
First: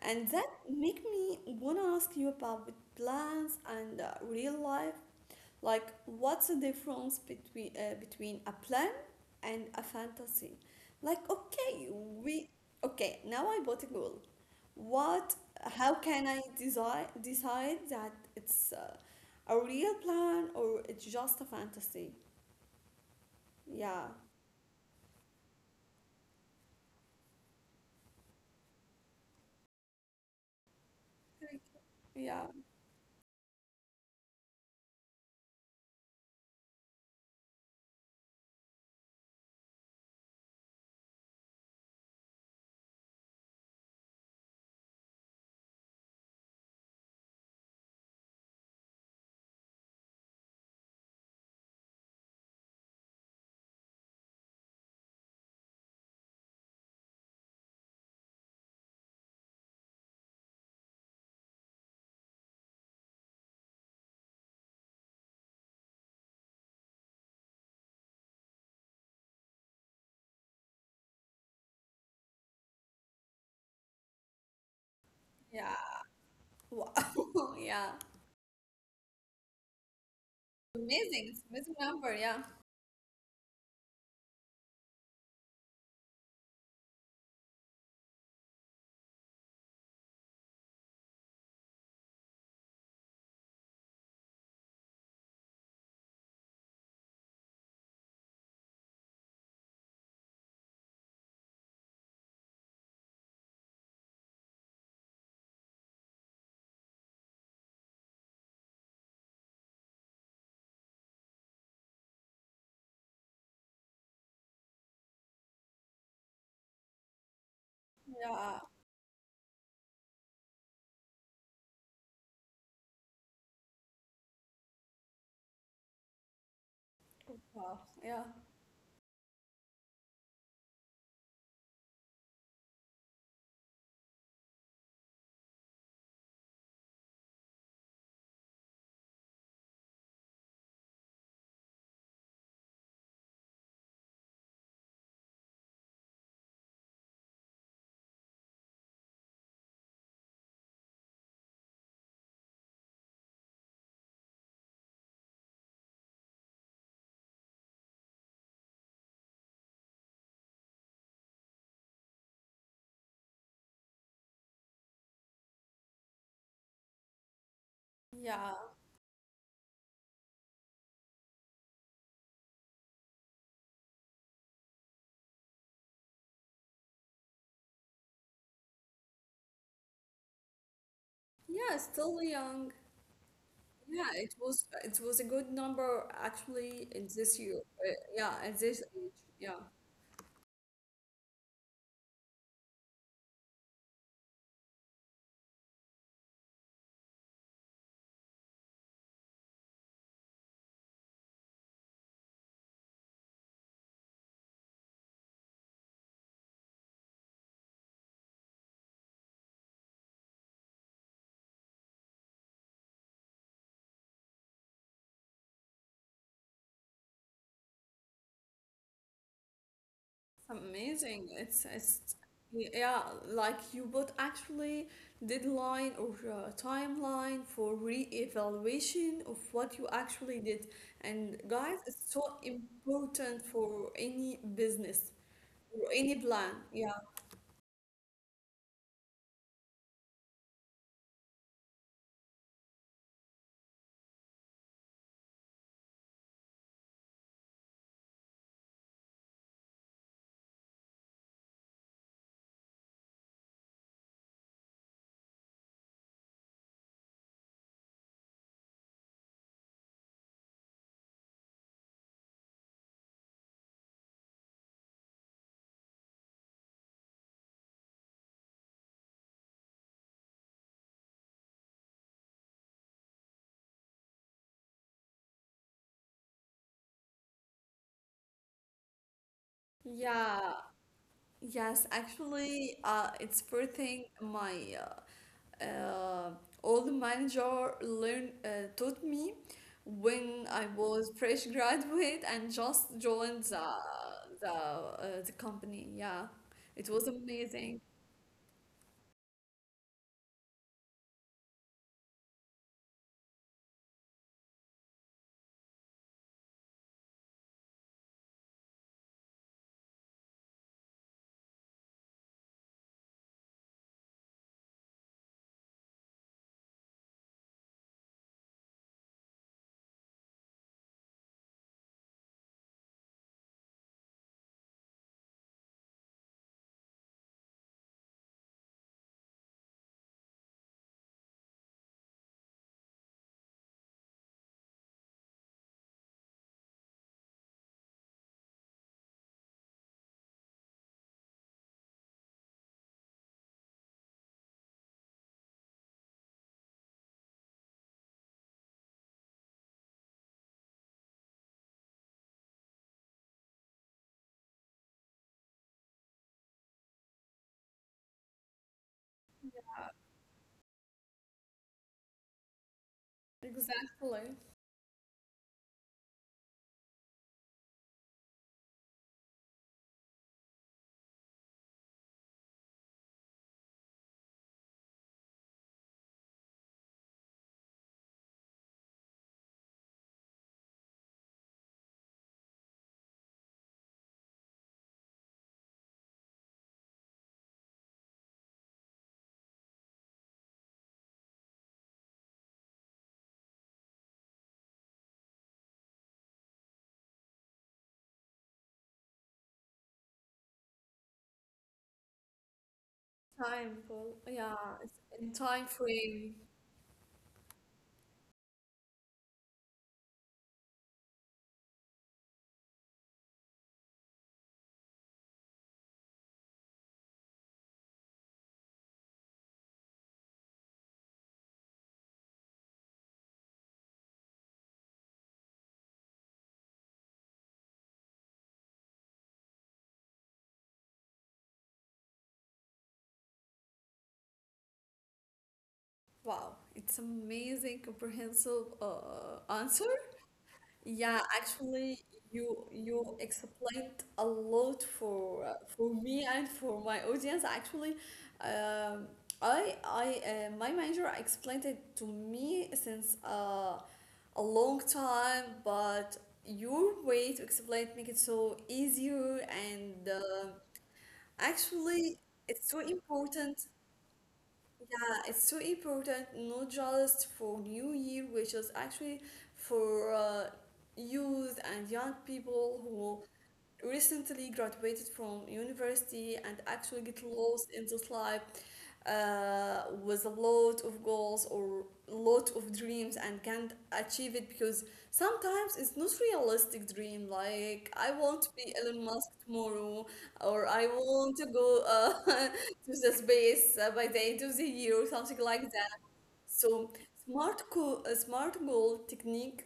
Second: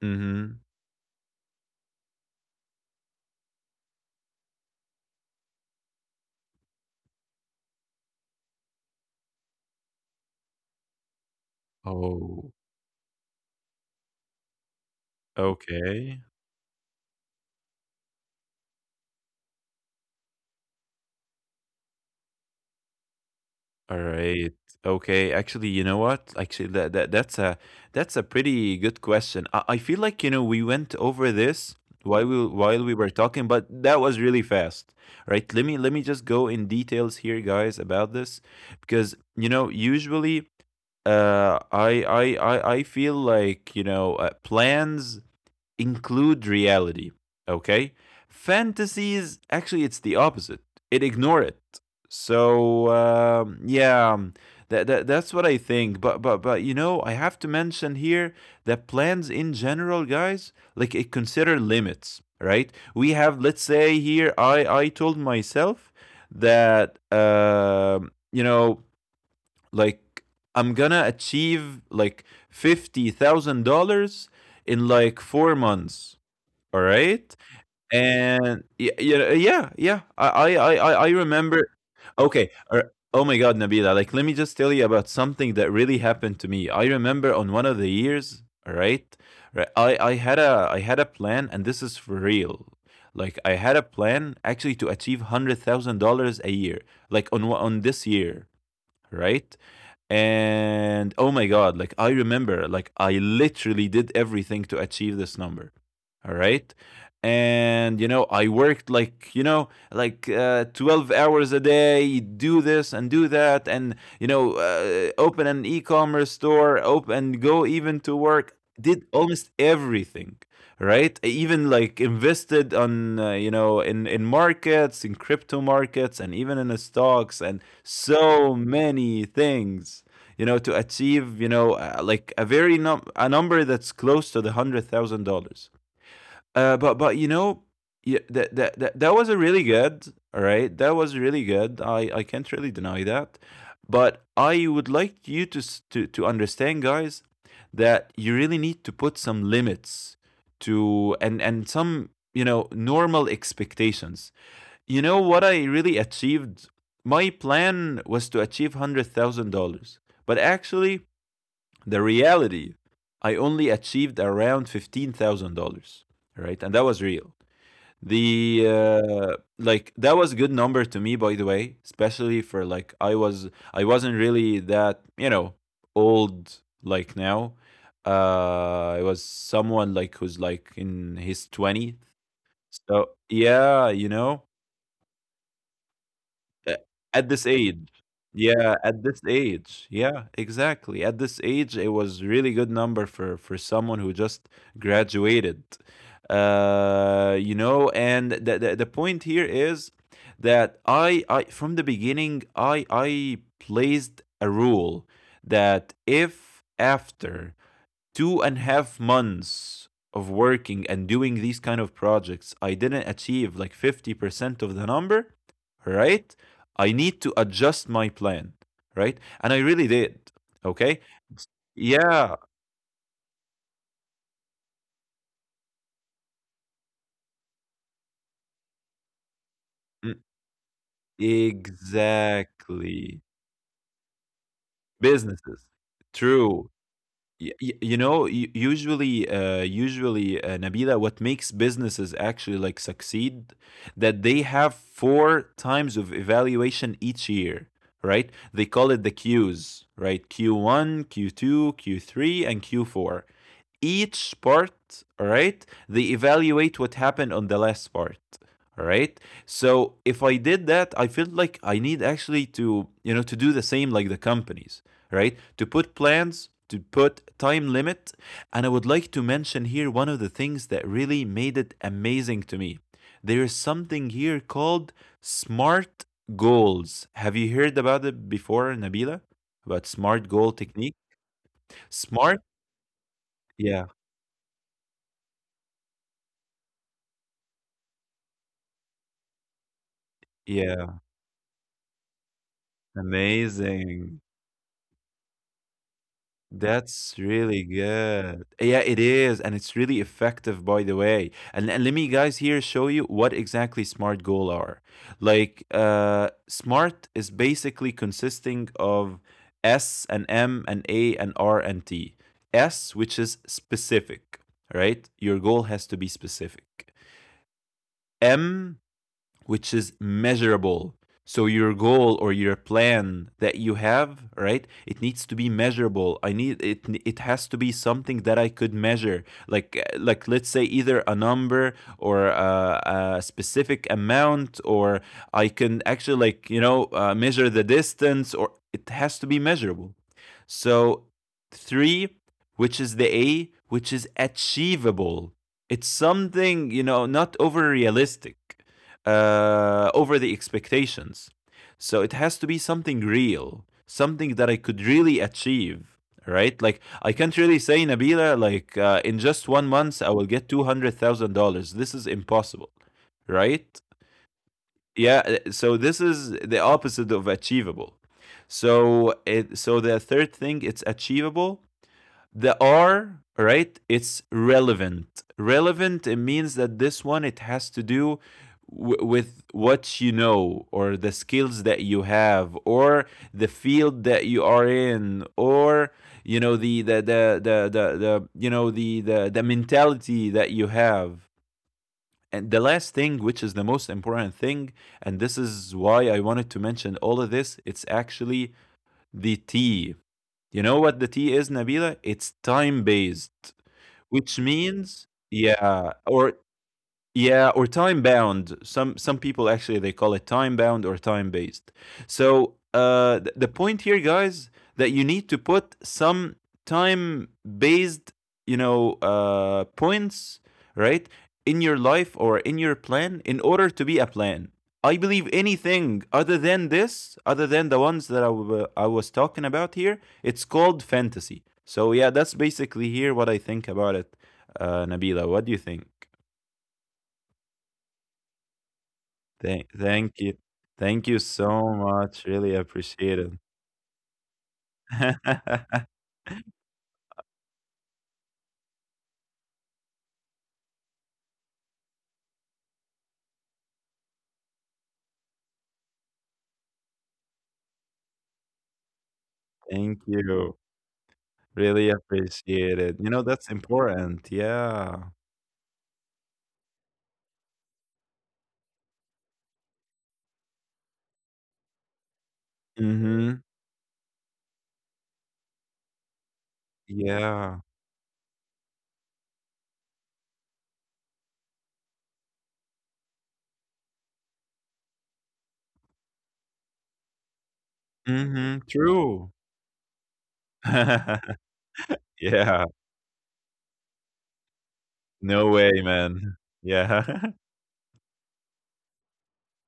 Speaker 1: And that
Speaker 2: Mm-hmm.
Speaker 1: make me wanna ask you about the plans and uh, real life. Like, what's the difference between uh, between a plan and a fantasy? Like, okay, we
Speaker 2: Oh,
Speaker 1: okay now I bought a goal. What? How
Speaker 2: okay.
Speaker 1: can I decide decide that it's uh, a real plan or it's just a fantasy?
Speaker 2: All
Speaker 1: Yeah,
Speaker 2: right. Okay. Actually, you know what? Actually, that, that that's a that's a pretty good question. I, I feel like, you know, we went over this while
Speaker 1: yeah,
Speaker 2: we while we were talking, but that was really fast. Right? Let me let me just go in details here, guys, about this. Because, you know, usually, uh I I I, I feel like, you know, uh, plans include reality. Okay? Fantasies, actually, it's the opposite, it ignore it. So, um, yeah. Um, That, that, that's what I think, but but but you know, I have to mention here that plans in general, guys, like, it consider limits, right? We have, let's say here, I I told myself that, um you know, like, I'm gonna achieve, like, fifty thousand dollars in like four
Speaker 1: yeah.
Speaker 2: months. All
Speaker 1: Wow.
Speaker 2: right,
Speaker 1: Yeah.
Speaker 2: and yeah, yeah, yeah, yeah. I, I, I, I I
Speaker 1: Amazing. It's
Speaker 2: remember.
Speaker 1: amazing number. Yeah.
Speaker 2: Okay. uh, Oh my God, Nabila. Like, let me just tell you about something that really happened to me. I remember on one of the years. All right. Right. I, I had a, I had a plan, and this is for real. Like, I had a plan actually to achieve hundred thousand dollars a year. Like on one- on this year, right? And oh my God, like, I remember, like, I literally did everything to achieve this number. All right. And you know, I worked, like, you know, like, uh, twelve hours a day, do this and do that, and you know, uh, open an e-commerce store, open, go, even to
Speaker 1: Yeah.
Speaker 2: work, did almost everything. Right, I even like invested on, uh, you know, in in markets, in crypto markets, and even in the stocks, and
Speaker 1: Wow. Yeah.
Speaker 2: so many things, you know, to achieve, you know, uh, like a very num- a number that's close to the hundred thousand dollars. uh but but you know, yeah, that, that that that was a really good, all right, that was really good. i I can't really deny that. But I would like you to s- to to understand, guys, that you really need to put some limits, to, and and some, you know, normal expectations. You know what I really achieved? My plan was to achieve one hundred thousand dollars but actually, the reality, I only achieved around fifteen thousand dollars right? And that was real.
Speaker 1: Yeah.
Speaker 2: The uh, Like, that was a good number to me, by the way, especially for, like, I was, I wasn't really that, you know, old like now. Uh, I was someone, like, who's like in his
Speaker 1: Yeah,
Speaker 2: twenties.
Speaker 1: still young.
Speaker 2: So yeah,
Speaker 1: Yeah,
Speaker 2: you
Speaker 1: it
Speaker 2: know.
Speaker 1: was it was a good number
Speaker 2: Uh,
Speaker 1: actually in
Speaker 2: At
Speaker 1: this
Speaker 2: this
Speaker 1: year. Uh,
Speaker 2: age.
Speaker 1: yeah, at this
Speaker 2: Yeah, at
Speaker 1: age.
Speaker 2: this
Speaker 1: Yeah.
Speaker 2: age. Yeah, exactly. At this age, it was really good number for for someone who just graduated. Uh, you know, and the the, the point here is that I I from the beginning I I placed a rule that if after two and a half months of working and doing these kind of projects, I didn't achieve like fifty percent of the number, right? I need to adjust my plan, right? And I really did. Okay.
Speaker 1: Amazing. It's it's
Speaker 2: Yeah.
Speaker 1: yeah, like you both actually deadline or uh, timeline for re-evaluation of what you
Speaker 2: mm,
Speaker 1: actually did. And guys, it's so
Speaker 2: Exactly.
Speaker 1: important for any business
Speaker 2: Businesses.
Speaker 1: or any plan.
Speaker 2: True.
Speaker 1: Yeah.
Speaker 2: Y- y- you know, u- usually uh, usually, uh, Nabila, what makes businesses actually like succeed, that they have four times of evaluation each year. Right, they call it the Q's, right? Q one, Q two, Q three, and Q four. Each part, all right, they evaluate what happened on the last part. All right, so if I did that, I feel like I need actually to, you know, to do the same like the companies, right? To put plans, to put time limit. And I would like to mention here one of the things that really made it amazing to me. There is something here called smart goals. Have you heard about it before, Nabila? About smart goal
Speaker 1: Yeah,
Speaker 2: technique?
Speaker 1: Yes,
Speaker 2: Smart.
Speaker 1: actually, uh, it's first
Speaker 2: Yeah.
Speaker 1: thing my uh, uh, old manager learned uh, taught me when I
Speaker 2: Yeah.
Speaker 1: was fresh graduate and just joined the
Speaker 2: Amazing.
Speaker 1: the uh, the company. Yeah, it was
Speaker 2: That's really
Speaker 1: amazing.
Speaker 2: good. Yeah, it is, and it's really effective, by the way. And, and let me, guys, here show you what exactly smart goal are. Like, uh, smart is basically consisting of S and M and A and R and T. S, which is specific, right? Your goal has to be specific. M, which is measurable. So your goal or your plan that you have, right? It needs to be measurable. I need it It has to be something that I could measure. Like like let's say either a number or a, a specific amount, or I can actually, like, you know, uh, measure the distance, or it has to be measurable. So three, which is the A, which is achievable. It's something, you know, not over realistic, uh, over the expectations. So it has to be something real, something that I could really achieve, right? Like I can't really say, Nabila, like, uh, in just one month I will get two hundred thousand dollars. This is impossible, right?
Speaker 1: Exactly.
Speaker 2: Yeah. uh, So this is the opposite of achievable. So it so the third thing, it's achievable. The R, right, it's relevant. Relevant, it means that this one, it has to do w- with what you know, or the skills that you have, or the field that you are in, or you know, the the the the, the, the you know the, the the mentality that you have. And the last thing, which is the most important thing, and this is why I wanted to mention all of this, it's actually the T. You know what the T is, Nabila? It's time based.
Speaker 1: Timeful.
Speaker 2: Which
Speaker 1: Yeah, it's
Speaker 2: means,
Speaker 1: in time
Speaker 2: yeah,
Speaker 1: frame.
Speaker 2: or yeah, or time bound. Some some people actually they call it time bound or time based. So, uh, th- the point here, guys, that you need to put some time based, you know, uh, points, right, in your life or in your plan, in order to be a plan. I believe anything other than this, other than the ones that I wa- I was talking about here, it's called fantasy. So yeah, that's basically here what I think about it, uh, Nabila. What do you think?
Speaker 1: Wow, it's amazing comprehensive uh,
Speaker 2: Thank
Speaker 1: answer.
Speaker 2: thank you.
Speaker 1: Yeah,
Speaker 2: Thank you so
Speaker 1: actually,
Speaker 2: much.
Speaker 1: you
Speaker 2: Really
Speaker 1: you
Speaker 2: appreciate it.
Speaker 1: explained a lot for uh, for me and for my audience. Actually, um, I I uh, my manager explained it to me since uh, a long time, but your way to explain it make it so easier and
Speaker 2: Thank
Speaker 1: uh,
Speaker 2: you. Really
Speaker 1: actually it's so
Speaker 2: appreciate it. You know,
Speaker 1: important,
Speaker 2: that's important.
Speaker 1: yeah,
Speaker 2: Yeah.
Speaker 1: it's so important, not just for New Year, which is actually for uh, youth and young people who
Speaker 2: Mm-hmm.
Speaker 1: recently graduated from university and actually get lost
Speaker 2: Yeah.
Speaker 1: in this life uh, with a lot of goals or lot of dreams and can't achieve it because sometimes it's not realistic dream, like I want to
Speaker 2: Mm-hmm.
Speaker 1: be Elon
Speaker 2: True.
Speaker 1: Musk tomorrow or I want to go uh,
Speaker 2: Yeah.
Speaker 1: to the space uh, by the end of the year or something
Speaker 2: No
Speaker 1: like
Speaker 2: way,
Speaker 1: that.
Speaker 2: man.
Speaker 1: So
Speaker 2: Yeah.
Speaker 1: smart goal, a smart goal technique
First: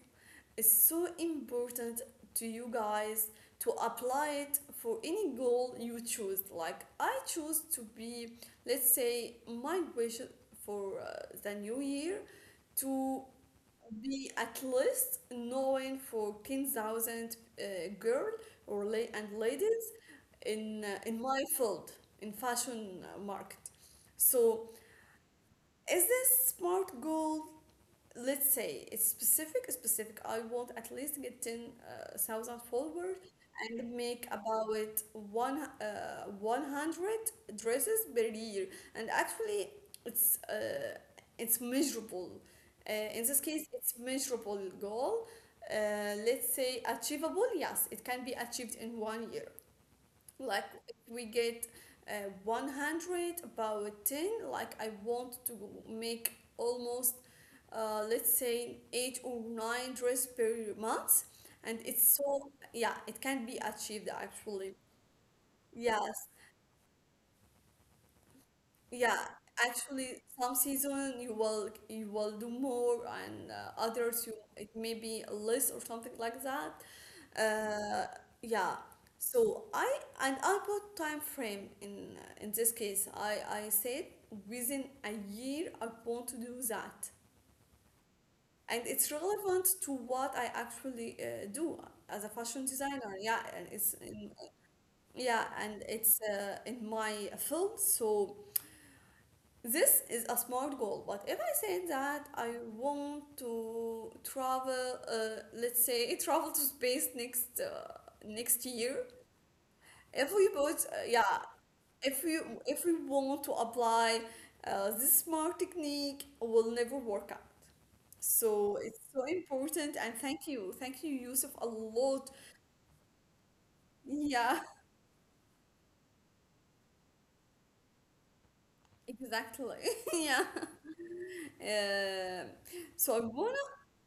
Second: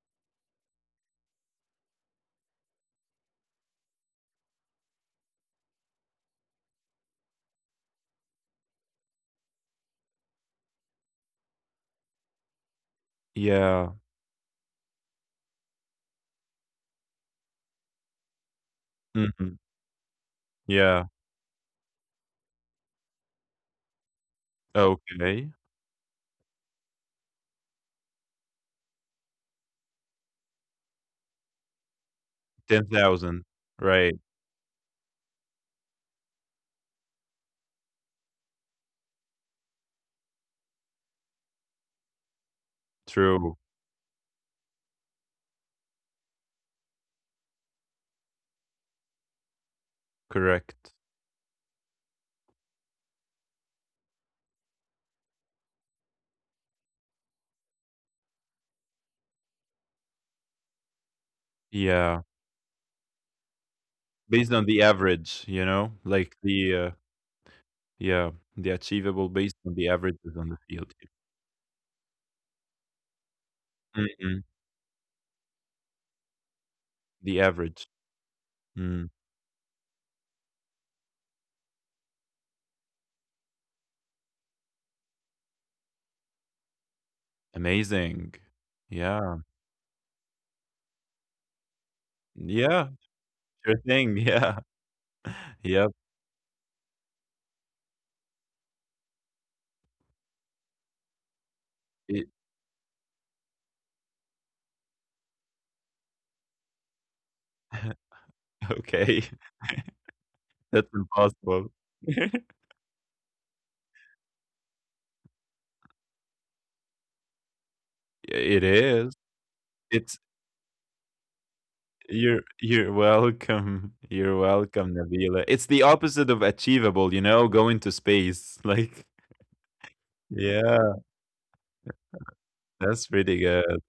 Speaker 1: is so important to you guys to apply it for any goal you choose. Like I choose to be, let's say, my wish for uh, the new year to
Speaker 2: Yeah.
Speaker 1: be at least knowing for ten thousand uh, girl or la- and
Speaker 2: Mm-hmm.
Speaker 1: ladies in uh, in
Speaker 2: Yeah.
Speaker 1: my field, in fashion uh, market. So
Speaker 2: Okay.
Speaker 1: is this smart goal? Let's say it's specific specific I want at least get ten thousand followers
Speaker 2: ten thousand.
Speaker 1: and make
Speaker 2: Right.
Speaker 1: about one uh, one hundred dresses per year. And actually it's uh, it's measurable, uh, in this case
Speaker 2: True.
Speaker 1: it's measurable goal. uh, let's say achievable, yes, it can be achieved in one year, like if
Speaker 2: Correct.
Speaker 1: we get uh, one hundred about ten, like I want to make almost, uh, let's say, eight or nine dress per month. And it's
Speaker 2: Yeah.
Speaker 1: so, yeah, it can be achieved
Speaker 2: Based
Speaker 1: actually.
Speaker 2: on the average, you know,
Speaker 1: Yes,
Speaker 2: like, the uh, yeah, the
Speaker 1: yeah,
Speaker 2: achievable based on the
Speaker 1: actually,
Speaker 2: averages
Speaker 1: some
Speaker 2: on the field.
Speaker 1: season you will you will do more, and uh, others you
Speaker 2: Mhm.
Speaker 1: it may be less or something like that.
Speaker 2: The
Speaker 1: Uh,
Speaker 2: average.
Speaker 1: yeah.
Speaker 2: Mm.
Speaker 1: So I and I put time frame in uh, in this case. I I said within a year I want to do that,
Speaker 2: Amazing.
Speaker 1: and it's
Speaker 2: Yeah.
Speaker 1: relevant to what I actually uh, do as a fashion
Speaker 2: Yeah,
Speaker 1: designer. Yeah, and it's
Speaker 2: sure
Speaker 1: in,
Speaker 2: thing. Yeah.
Speaker 1: yeah, and
Speaker 2: Yep.
Speaker 1: it's uh, in my field. So. This is a smart goal, but if I say that
Speaker 2: It
Speaker 1: I want to travel, uh, let's say travel to space next uh, next year,
Speaker 2: okay.
Speaker 1: if we
Speaker 2: That's
Speaker 1: both, uh, yeah,
Speaker 2: impossible.
Speaker 1: if we if we want to apply uh, this smart technique, will never work out.
Speaker 2: It
Speaker 1: So it's
Speaker 2: is.
Speaker 1: so important, and
Speaker 2: It's
Speaker 1: thank you, thank you, Yusuf, a lot.
Speaker 2: you're You're welcome. You're
Speaker 1: Yeah,
Speaker 2: welcome, Nabila. It's the opposite of achievable, you know, going to space. Like,
Speaker 1: exactly. Yeah.
Speaker 2: yeah,
Speaker 1: Um so I
Speaker 2: that's pretty
Speaker 1: wanna
Speaker 2: good.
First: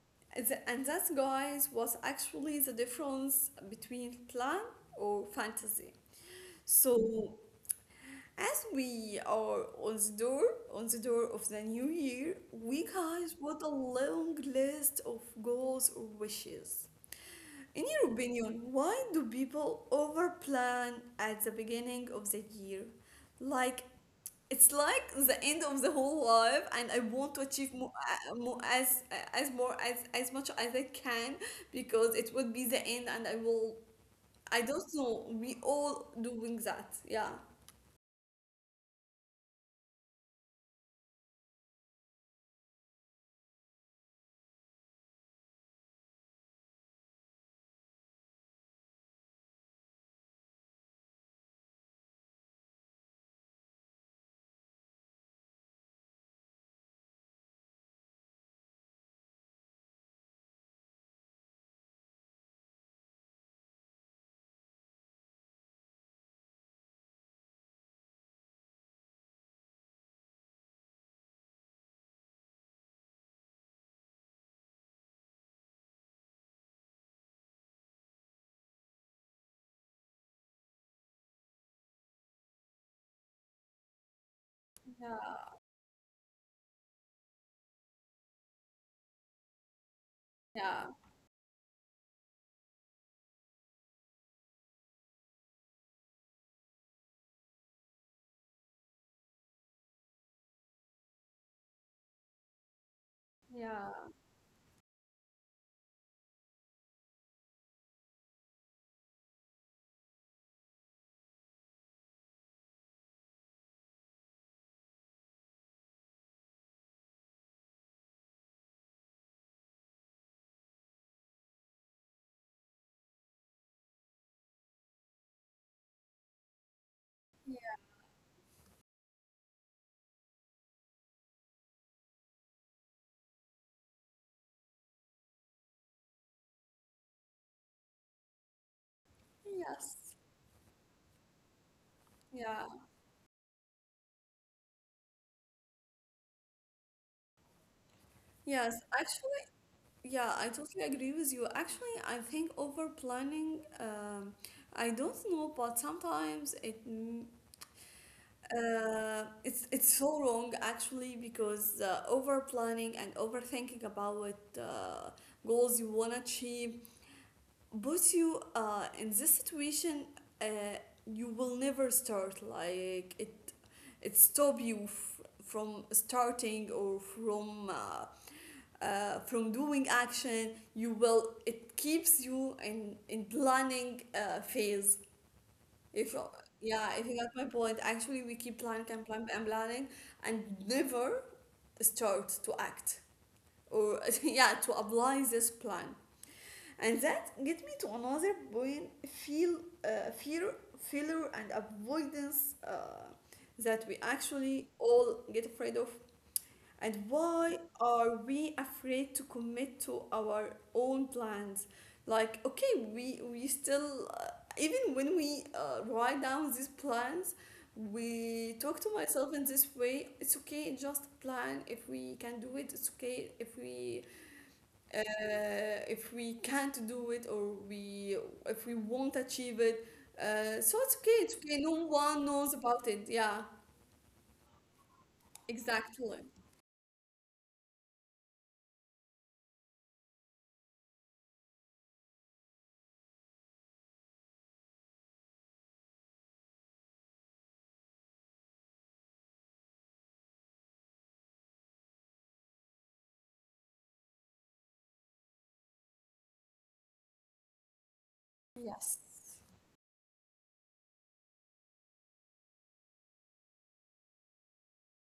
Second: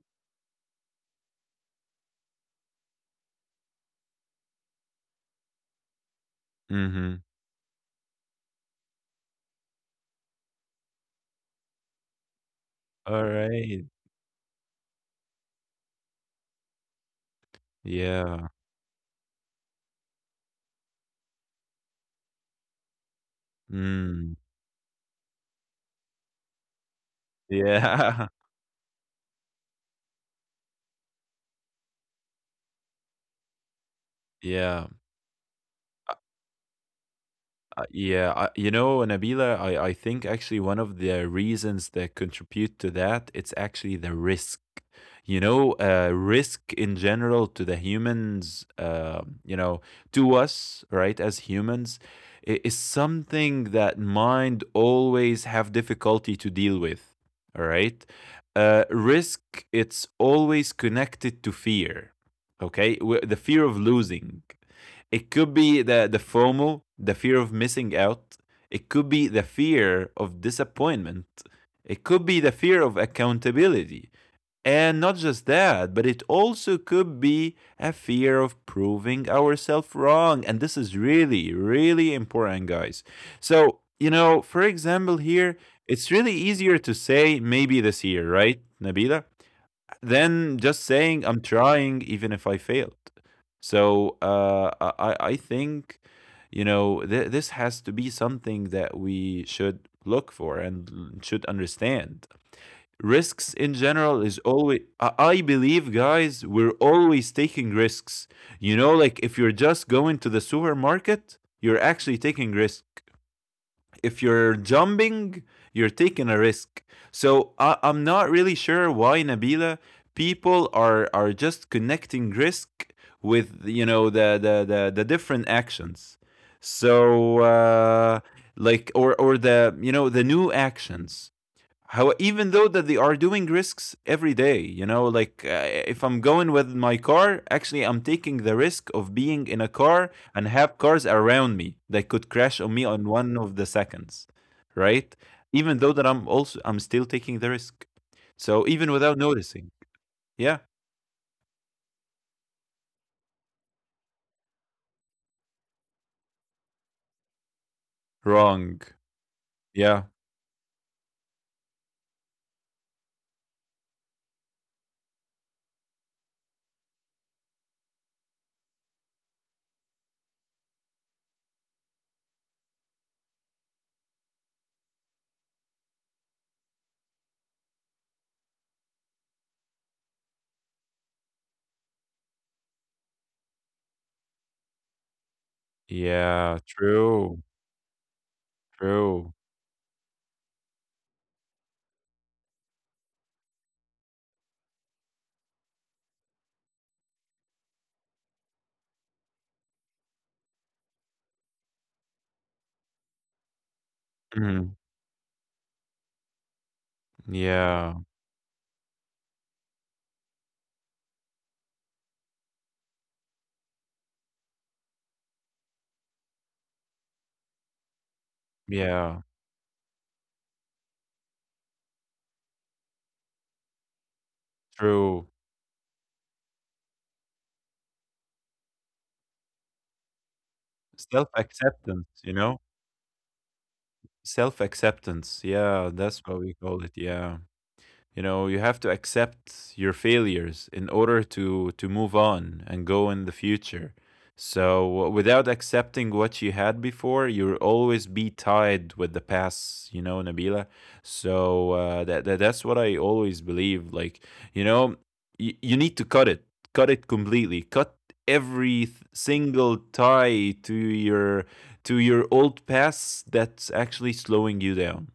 Speaker 1: and that guys was actually the difference between plan or fantasy.
Speaker 2: Mhm.
Speaker 1: So as we are on the door, on the door of the new year, we
Speaker 2: All
Speaker 1: guys what a
Speaker 2: right.
Speaker 1: long list of goals or wishes. In your
Speaker 2: Yeah.
Speaker 1: opinion, why do people overplan at the beginning of the year? Like,
Speaker 2: Mm.
Speaker 1: it's like the end of the whole life, and I want to achieve more,
Speaker 2: Yeah.
Speaker 1: uh, more as uh, as more as as much as I can because it would be the end, and I will. I don't
Speaker 2: Yeah.
Speaker 1: know. We all
Speaker 2: Uh,
Speaker 1: doing that. Yeah.
Speaker 2: uh, yeah, I, you know, Nabila, I, I think actually one of the reasons that contribute to that, it's actually the risk. You know, uh, risk in general to the humans, uh, you know, to us, right, as humans, i- is something that mind always have difficulty to deal with. All right, uh, risk, it's always connected to fear. Okay. W- the fear of losing, it could be the the FOMO, the fear of missing out. It could be the fear of disappointment. It could be the fear of accountability. And not just that, but it also could be a fear of proving ourselves wrong. And this is really, really important, guys. So, you know, for example,
Speaker 1: Yeah.
Speaker 2: here, it's really easier to say maybe this year, right, Nabila, than just
Speaker 1: Yeah.
Speaker 2: saying I'm trying even if I failed. So uh, I I I think, you know th- this has to be something that we should look for and l- should understand. Risks in general is always, I I believe, guys, we're always taking risks. You know, like if you're just going to the supermarket, you're actually taking risk. If you're jumping, you're taking a risk. So I, I'm not really sure why, Nabila, people are are just connecting risk with, you know, the the the, the different actions. So,
Speaker 1: Yeah.
Speaker 2: uh, like or or the, you know, the new actions. How, even though that they are doing risks every day, you know, like uh, if I'm going with my car, actually I'm taking the risk of being in a
Speaker 1: Yes.
Speaker 2: car and have cars around me that could crash
Speaker 1: Yeah.
Speaker 2: on me on one of the seconds, right? Even though that I'm also I'm still taking the risk. So
Speaker 1: Yes.
Speaker 2: even without
Speaker 1: Actually,
Speaker 2: noticing,
Speaker 1: yeah, I
Speaker 2: yeah.
Speaker 1: totally agree with you. Actually, I think over planning, um, I don't know, but sometimes it m-
Speaker 2: Wrong.
Speaker 1: uh, it's it's
Speaker 2: Yeah,
Speaker 1: so wrong actually, because uh, over planning and overthinking about what uh, goals you wanna achieve puts you uh, in this situation, uh, you will never start. Like it it stop you f- from starting or from uh, uh, from doing action. You will it keeps you in in planning uh, phase, if
Speaker 2: yeah,
Speaker 1: yeah, if you got
Speaker 2: true,
Speaker 1: my point. Actually we keep planning and planning
Speaker 2: true.
Speaker 1: and planning and never start to act or yeah to apply this plan. And that get me to another point, feel uh, fear, failure and avoidance, uh, that we actually
Speaker 2: Mhm.
Speaker 1: all get afraid of. And why
Speaker 2: Yeah,
Speaker 1: are we afraid to commit to our own plans? Like, okay, we we still uh, even when we uh, write down these plans, we talk to
Speaker 2: yeah,
Speaker 1: myself in this way. It's okay, just plan. If we can do it, it's okay. If we
Speaker 2: true.
Speaker 1: uh, if we can't do it or we if we won't achieve it, uh, so it's
Speaker 2: Self
Speaker 1: okay. It's okay.
Speaker 2: acceptance,
Speaker 1: No
Speaker 2: you
Speaker 1: one
Speaker 2: know.
Speaker 1: knows about it. Yeah,
Speaker 2: Self acceptance. Yeah, that's what
Speaker 1: exactly.
Speaker 2: we call it. Yeah, you know you have to accept your failures in order to to move on and go in the future. So without accepting what you had before, you'll always be tied with the past, you know, Nabila. So, uh, that, that that's what I always believe. Like, you know you, you need to cut it. Cut it completely. Cut every th-
Speaker 1: Yes.
Speaker 2: single tie to your to your old past, that's actually slowing you down,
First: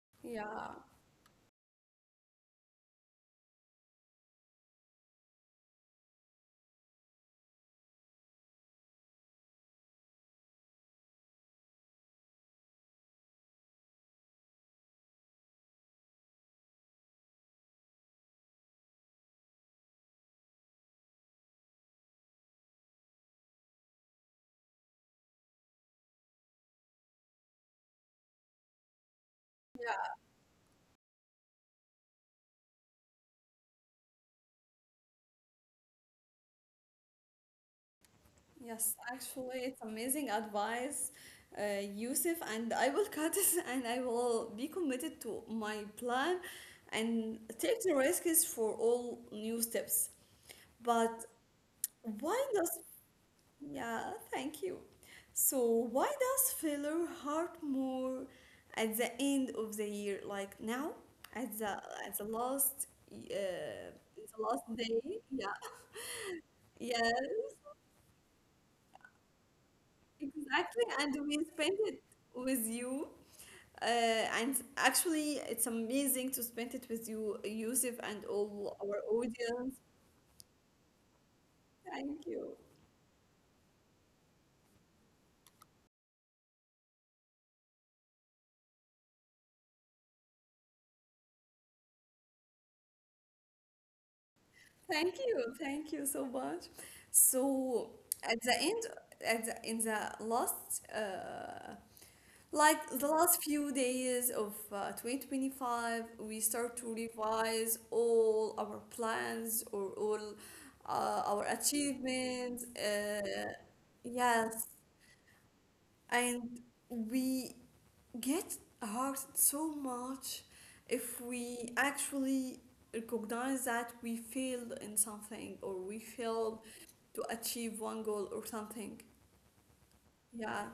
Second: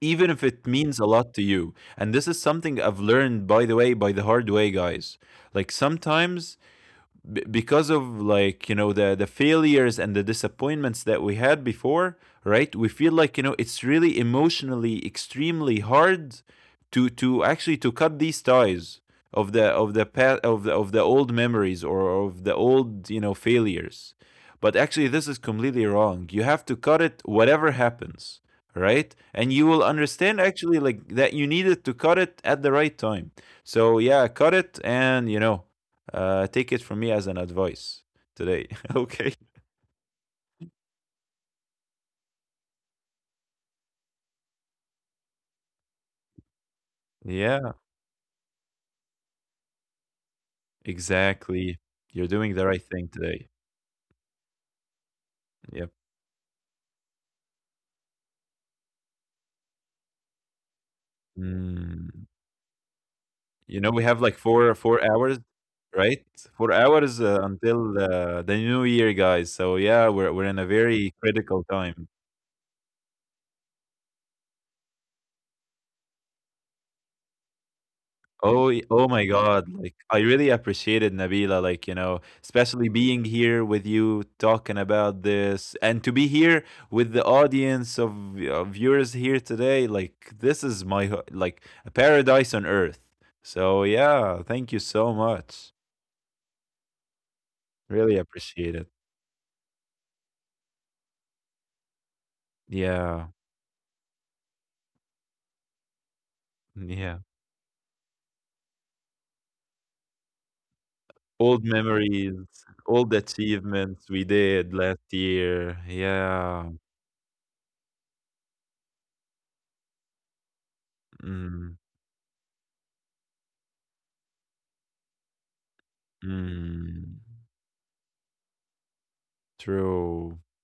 Speaker 2: even if it
Speaker 1: Yeah.
Speaker 2: means a lot to you. And this is something I've learned, by the way, by the hard way, guys. Like sometimes, b- because of, like, you know, the the failures and the disappointments that we had before, right, we feel like, you know it's really emotionally extremely hard to to actually to cut these ties of the of the pa- of the, of the old memories or of the old, you know failures. But actually this is completely wrong. You have to cut it whatever happens, right, and you will
Speaker 1: Yeah.
Speaker 2: understand actually, like, that you needed to cut it at the right time. So yeah, cut it, and, you know uh, take it from me as an advice today.
Speaker 1: Yes,
Speaker 2: Okay.
Speaker 1: actually, it's amazing advice, uh, Yusuf, and I will cut it and I will be committed to my plan and
Speaker 2: Yeah,
Speaker 1: take the risks for all new steps. But
Speaker 2: exactly. You're
Speaker 1: why
Speaker 2: doing the
Speaker 1: does,
Speaker 2: right thing today.
Speaker 1: yeah, thank you. So,
Speaker 2: Yep.
Speaker 1: why does failure hurt more at the end of the year, like now, at the at the
Speaker 2: Mm.
Speaker 1: last, uh,
Speaker 2: You know, we have
Speaker 1: the
Speaker 2: like
Speaker 1: last
Speaker 2: four
Speaker 1: day?
Speaker 2: four
Speaker 1: Yeah,
Speaker 2: hours, right? Four
Speaker 1: yes,
Speaker 2: hours uh, until uh, the new year, guys. So yeah, we're we're in a
Speaker 1: exactly.
Speaker 2: very
Speaker 1: And we
Speaker 2: critical
Speaker 1: spend
Speaker 2: time.
Speaker 1: it with you. Uh, and actually, it's amazing to spend it with you, Yusuf, and
Speaker 2: Oh, y-
Speaker 1: all
Speaker 2: oh
Speaker 1: our
Speaker 2: my God.
Speaker 1: audience.
Speaker 2: Like, I really appreciated, Nabila. Like, you know,
Speaker 1: Thank you.
Speaker 2: especially being here with you talking about this, and to be here with the audience of uh, viewers here today. Like, this is my, ho- like, a paradise on earth. So, yeah, thank you so
Speaker 1: Thank you.
Speaker 2: much.
Speaker 1: Thank you so much. So,
Speaker 2: Really
Speaker 1: at the
Speaker 2: appreciate it.
Speaker 1: end, at the, in the last, uh, like the
Speaker 2: Yeah.
Speaker 1: last few days of uh, twenty twenty-five, we start to
Speaker 2: Yeah.
Speaker 1: revise all our plans or all uh, our
Speaker 2: Old memories,
Speaker 1: achievements. Uh,
Speaker 2: old achievements we
Speaker 1: yes.
Speaker 2: did last year.
Speaker 1: And
Speaker 2: Yeah.
Speaker 1: we get hurt so much if we
Speaker 2: Mm,
Speaker 1: actually recognize that we failed in something or we failed
Speaker 2: mm,
Speaker 1: to achieve one goal or something.
Speaker 2: true.
Speaker 1: Yeah.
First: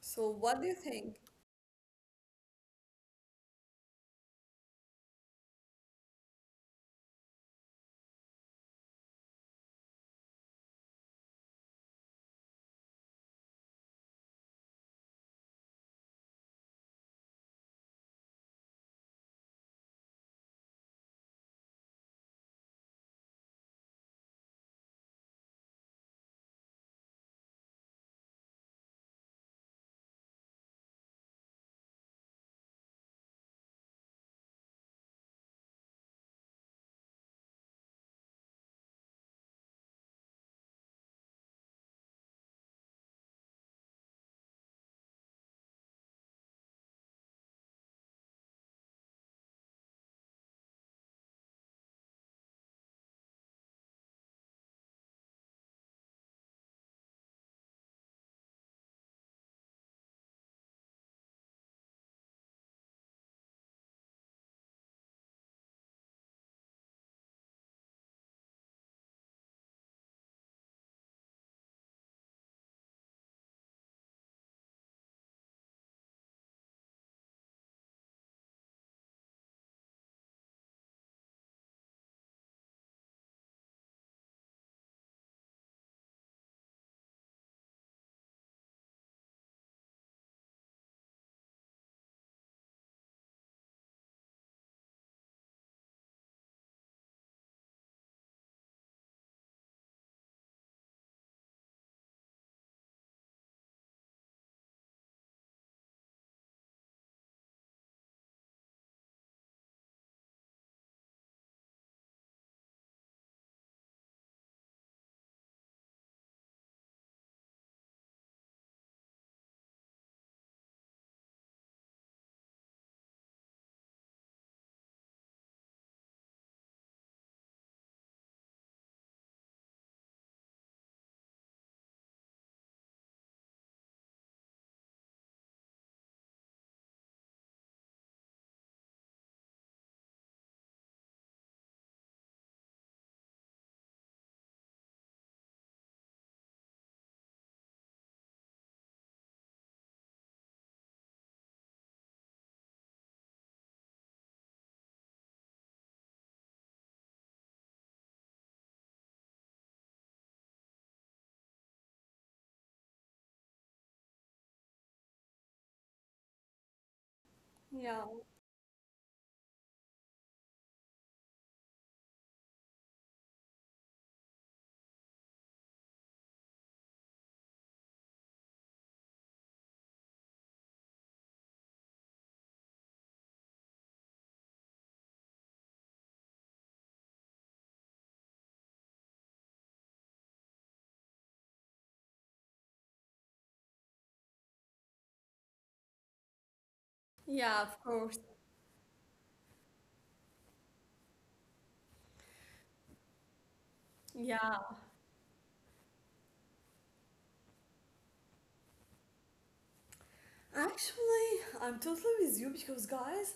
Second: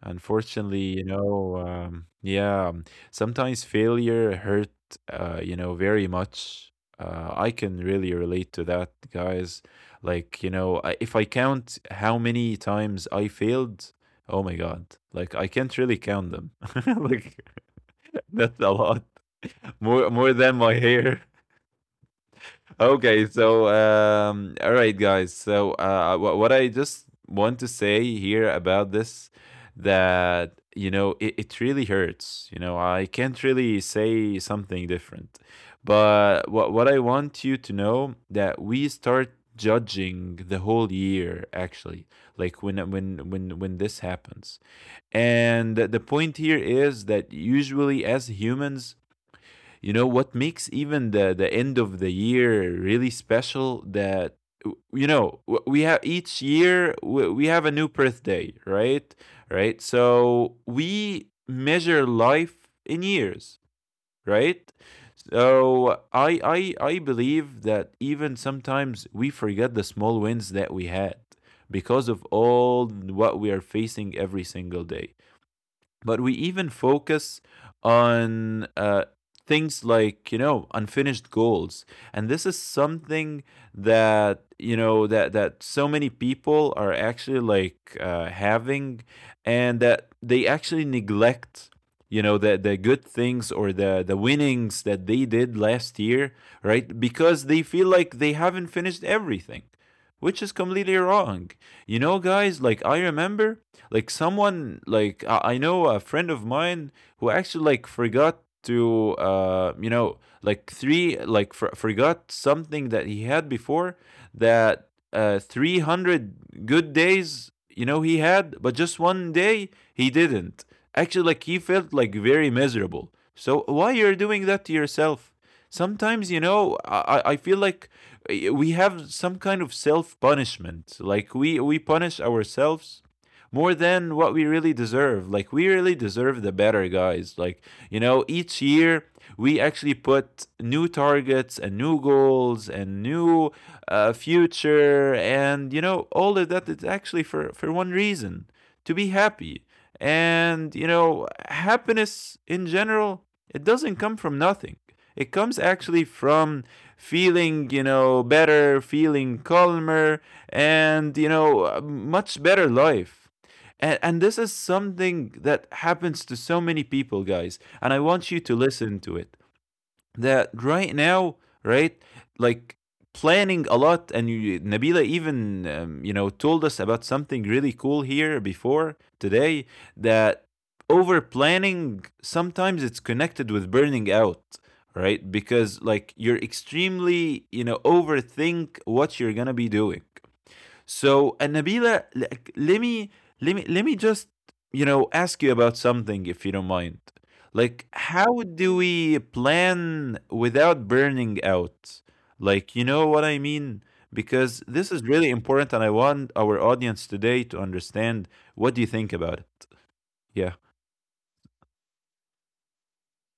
Speaker 1: So what do you
Speaker 2: Unfortunately, you
Speaker 1: think?
Speaker 2: know, um, yeah, sometimes failure hurt, uh, you know, very much. Uh, I can really relate to that, guys. Like, you know, I- if I count how many times I failed, oh my God, like I can't really count them. Like that's a lot, more more than my hair. Okay, so, um, all right, guys. So uh, wh- what I just want to say here about this, that, you know, it, it really hurts. You know, I can't really say something different, but what what I want you to know, that we start judging the whole year actually, like when when when when this happens, and the the point here is that usually, as humans, you know what makes even the the end of the year really special, that, you know, w- we have each year, w- we have a new birthday, right? Right, so we measure life in years, right. So i i i believe that even sometimes we forget the small wins that we had because of all what we are facing every single day, but we even focus on, uh, things like, you know, unfinished goals, and this is something that, you know, that that so many people are actually like, uh, having, and that they actually neglect, you know, the the good things or the the winnings that they did last year, right, because they feel like they haven't finished everything, which is completely wrong, you know, guys. Like I remember, like someone, like I I know a friend of mine who actually like forgot to, uh you know like three, like, for, forgot something that he had before, that, uh three hundred good days, you know, he had, but just one day he didn't. Actually, like he felt like very miserable. So why you're doing that to yourself? Sometimes, you know, i i I feel like, uh, we have some kind of self punishment. Like we we punish ourselves more than what we really deserve. Like we really deserve the better, guys. Like, you know, each year we actually put new targets and new goals and new, uh, future, and you know, all of that is actually for for one reason: to be happy. And you know, happiness in general, it doesn't come from nothing. It comes actually from feeling, you know, better, feeling calmer, and you know, a much better life. And, and this is something that happens to so many people, guys. And I
Speaker 1: Yeah.
Speaker 2: want you to listen to it. That right now, right, like planning a lot, and you, Nabila, even, um, you know, told us about something really cool here before today, that over planning sometimes it's connected with burning out, right, because like you're extremely, you know, overthink what you're gonna be doing. So, and Nabila, like, let me let me let me just, you know ask you about something, if you don't mind.
Speaker 1: Yeah, of
Speaker 2: Like,
Speaker 1: course.
Speaker 2: how do we plan without burning out? Like, you know what I mean?
Speaker 1: Yeah.
Speaker 2: Because this is really important, and I want our audience today to understand. What do you think about it? Yeah.
Speaker 1: Actually, I'm totally with you because guys,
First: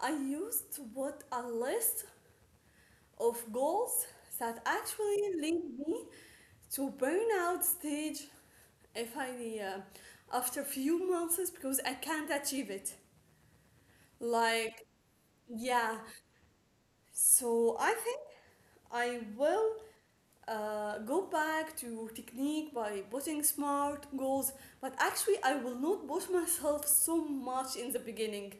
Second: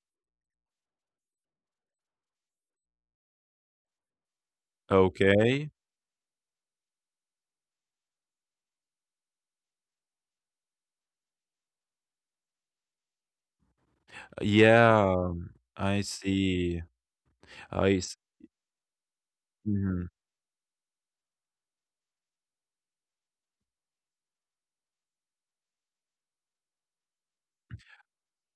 Speaker 1: I used to put a list of goals that actually lead
Speaker 2: Okay.
Speaker 1: me. So burnout stage, if I uh, after few months, because I can't achieve it. Like
Speaker 2: Yeah.
Speaker 1: yeah,
Speaker 2: I see.
Speaker 1: so I
Speaker 2: I
Speaker 1: think I will
Speaker 2: see.
Speaker 1: uh, go back to technique by putting smart goals, but actually I will not push myself so much in the beginning.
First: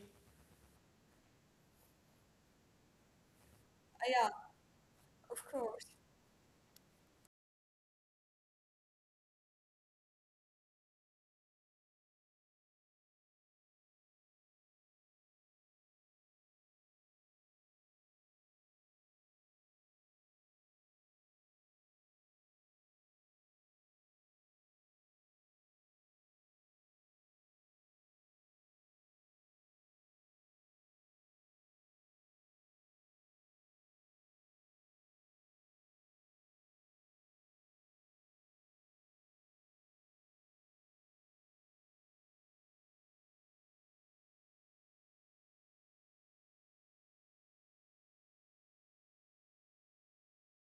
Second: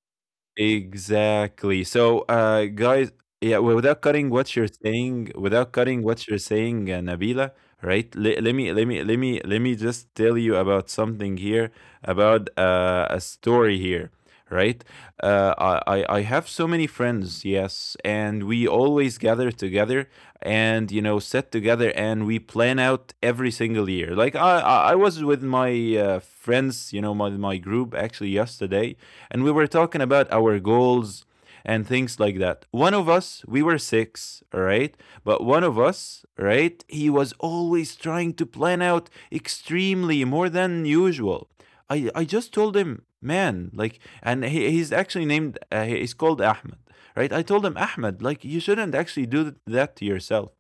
Speaker 2: Exactly. So, uh, guys, yeah, well, without cutting
Speaker 1: Yeah,
Speaker 2: what you're saying,
Speaker 1: of
Speaker 2: without
Speaker 1: course.
Speaker 2: cutting what you're saying, uh, Nabila, right? Let, let me, let me, let me, let me just tell you about something here, about, uh, a story here, right? Uh, I, I, I have so many friends, yes, and we always gather together and, you know, sit together and we plan out every single year. Like i i was with my, uh, friends, you know, my, my group actually yesterday, and we were talking about our goals and things like that. One of us, we were six, all right, but one of us, right, he was always trying to plan out extremely more than usual. I I just told him, man, like, and he, he's actually named, uh, he- he's called Ahmed, right? I told him, Ahmed, like, you shouldn't actually do th- that to yourself.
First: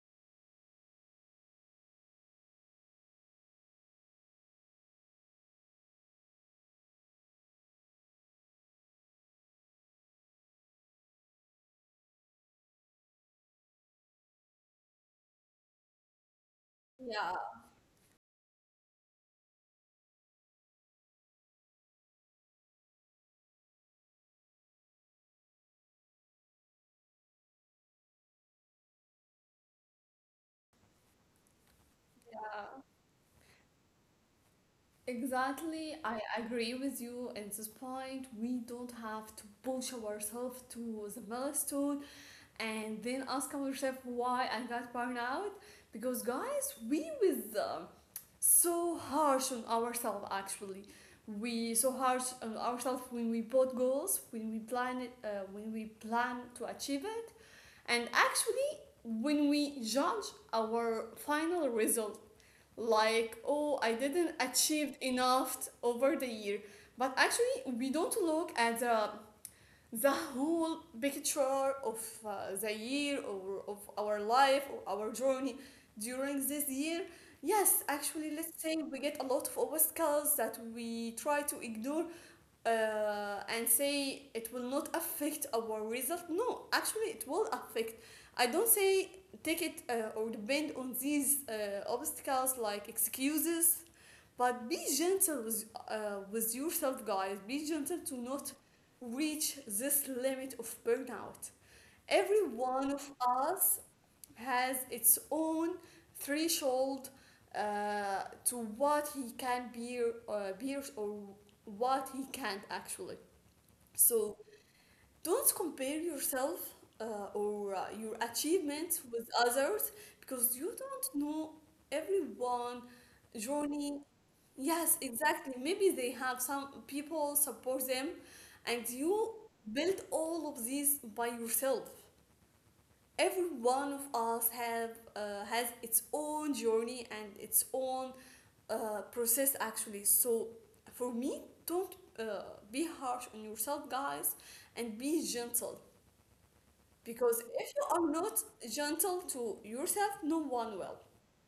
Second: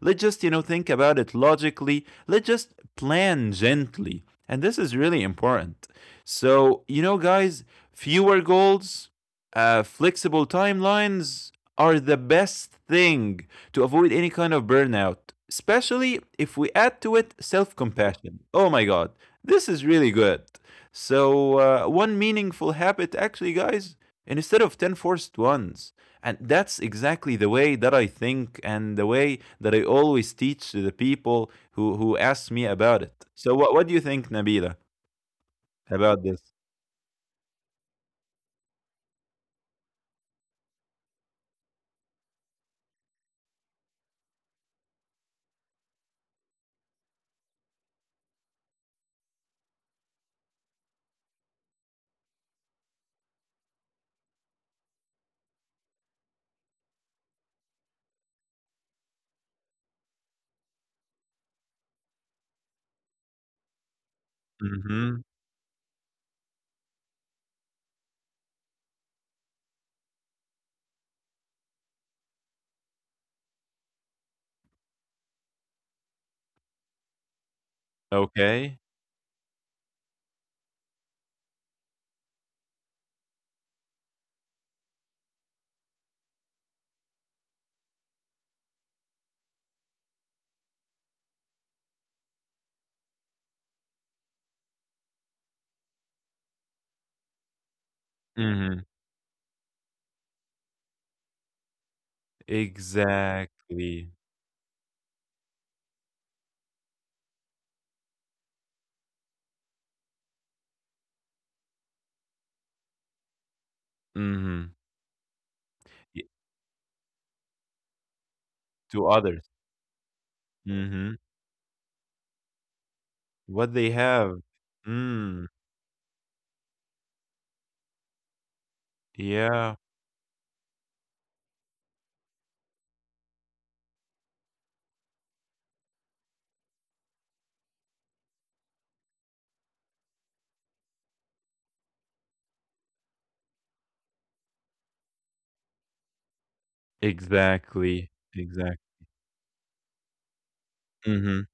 Speaker 2: Let's just, you know, think about it logically. Let's just plan gently. And this is really important. So, you know, guys, fewer goals, uh, flexible timelines are the best thing to avoid any kind of burnout, especially if we add to it
Speaker 1: Yeah.
Speaker 2: self compassion. Oh my God, this is really good. So, uh, one meaningful habit, actually, guys, instead of ten forced ones. And that's exactly the way that I think and the way that I always teach to the people who, who ask me about it. So, what, what do you think, Nabila,
Speaker 1: Exactly,
Speaker 2: about
Speaker 1: I
Speaker 2: this?
Speaker 1: agree with you at this point. We don't have to push ourselves to the milestone and then ask ourselves why I got burnout. Because guys, we with um, so harsh on ourselves actually. We so harsh on ourselves when we put goals, when we plan it, uh, when we plan to achieve it, and actually when we judge our final result, like oh I didn't achieve
Speaker 2: Hmm.
Speaker 1: enough over the year, but actually we don't look at the, the whole picture of uh, the year or of our life or our journey during this year. Yes actually,
Speaker 2: Okay.
Speaker 1: let's say we get a lot of obstacles that we try to ignore, uh, and say it will not affect our result. No, actually, it will affect. I don't say take it uh, or depend on these uh, obstacles like excuses, but be gentle with, uh, with yourself, guys. Be gentle to not reach this limit of burnout. Every one of us
Speaker 2: Exactly.
Speaker 1: has its own threshold uh, to what he can bear, uh, bear or what he can't actually. So
Speaker 2: Mhm.
Speaker 1: don't compare
Speaker 2: Y
Speaker 1: yourself uh, or uh, your achievements
Speaker 2: To
Speaker 1: with
Speaker 2: others.
Speaker 1: others, because you don't
Speaker 2: Mhm.
Speaker 1: know everyone
Speaker 2: What they
Speaker 1: journey.
Speaker 2: have.
Speaker 1: Yes,
Speaker 2: Mm.
Speaker 1: exactly. Maybe they have some people support them, and you
Speaker 2: Yeah.
Speaker 1: build all of these by yourself. Every one of us have uh, has its own journey and its own uh, process actually. So for me, don't uh, be harsh on yourself guys and be gentle, because if you
Speaker 2: Exactly.
Speaker 1: are
Speaker 2: Exactly.
Speaker 1: not
Speaker 2: Exact.
Speaker 1: gentle to yourself no one will.
Speaker 2: Mhm.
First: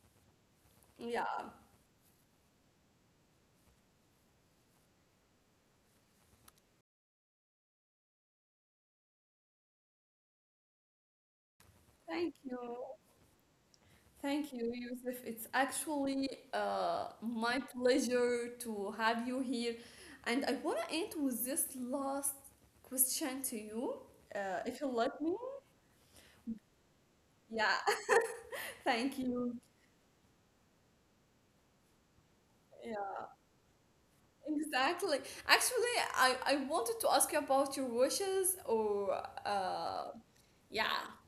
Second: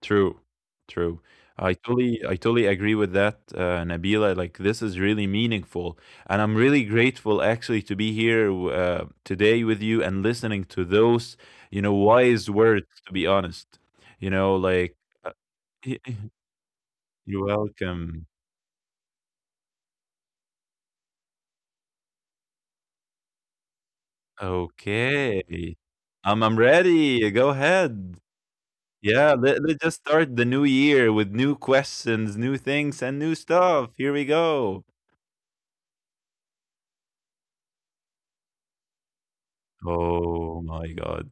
Speaker 2: True. True.
Speaker 1: Yeah,
Speaker 2: I totally I totally agree with that, uh, Nabila. Like, this is really meaningful, and I'm really grateful actually to be here w uh, today with you and listening to those, you know,
Speaker 1: thank
Speaker 2: wise
Speaker 1: you.
Speaker 2: words, to be honest. You
Speaker 1: Thank
Speaker 2: know,
Speaker 1: you,
Speaker 2: like,
Speaker 1: Yusuf.
Speaker 2: uh,
Speaker 1: It's actually uh,
Speaker 2: You're
Speaker 1: my
Speaker 2: welcome.
Speaker 1: pleasure to have you here. And I want to end with this last question to you, uh, if you let me.
Speaker 2: Okay. I'm I'm ready. Go
Speaker 1: Yeah,
Speaker 2: ahead.
Speaker 1: thank
Speaker 2: Yeah,
Speaker 1: you.
Speaker 2: let, let's just start the new year with new questions, new things, and
Speaker 1: Yeah,
Speaker 2: new stuff. Here we go.
Speaker 1: exactly. Actually, I, I wanted to ask you about your wishes or, uh,
Speaker 2: Oh my
Speaker 1: yeah.
Speaker 2: God.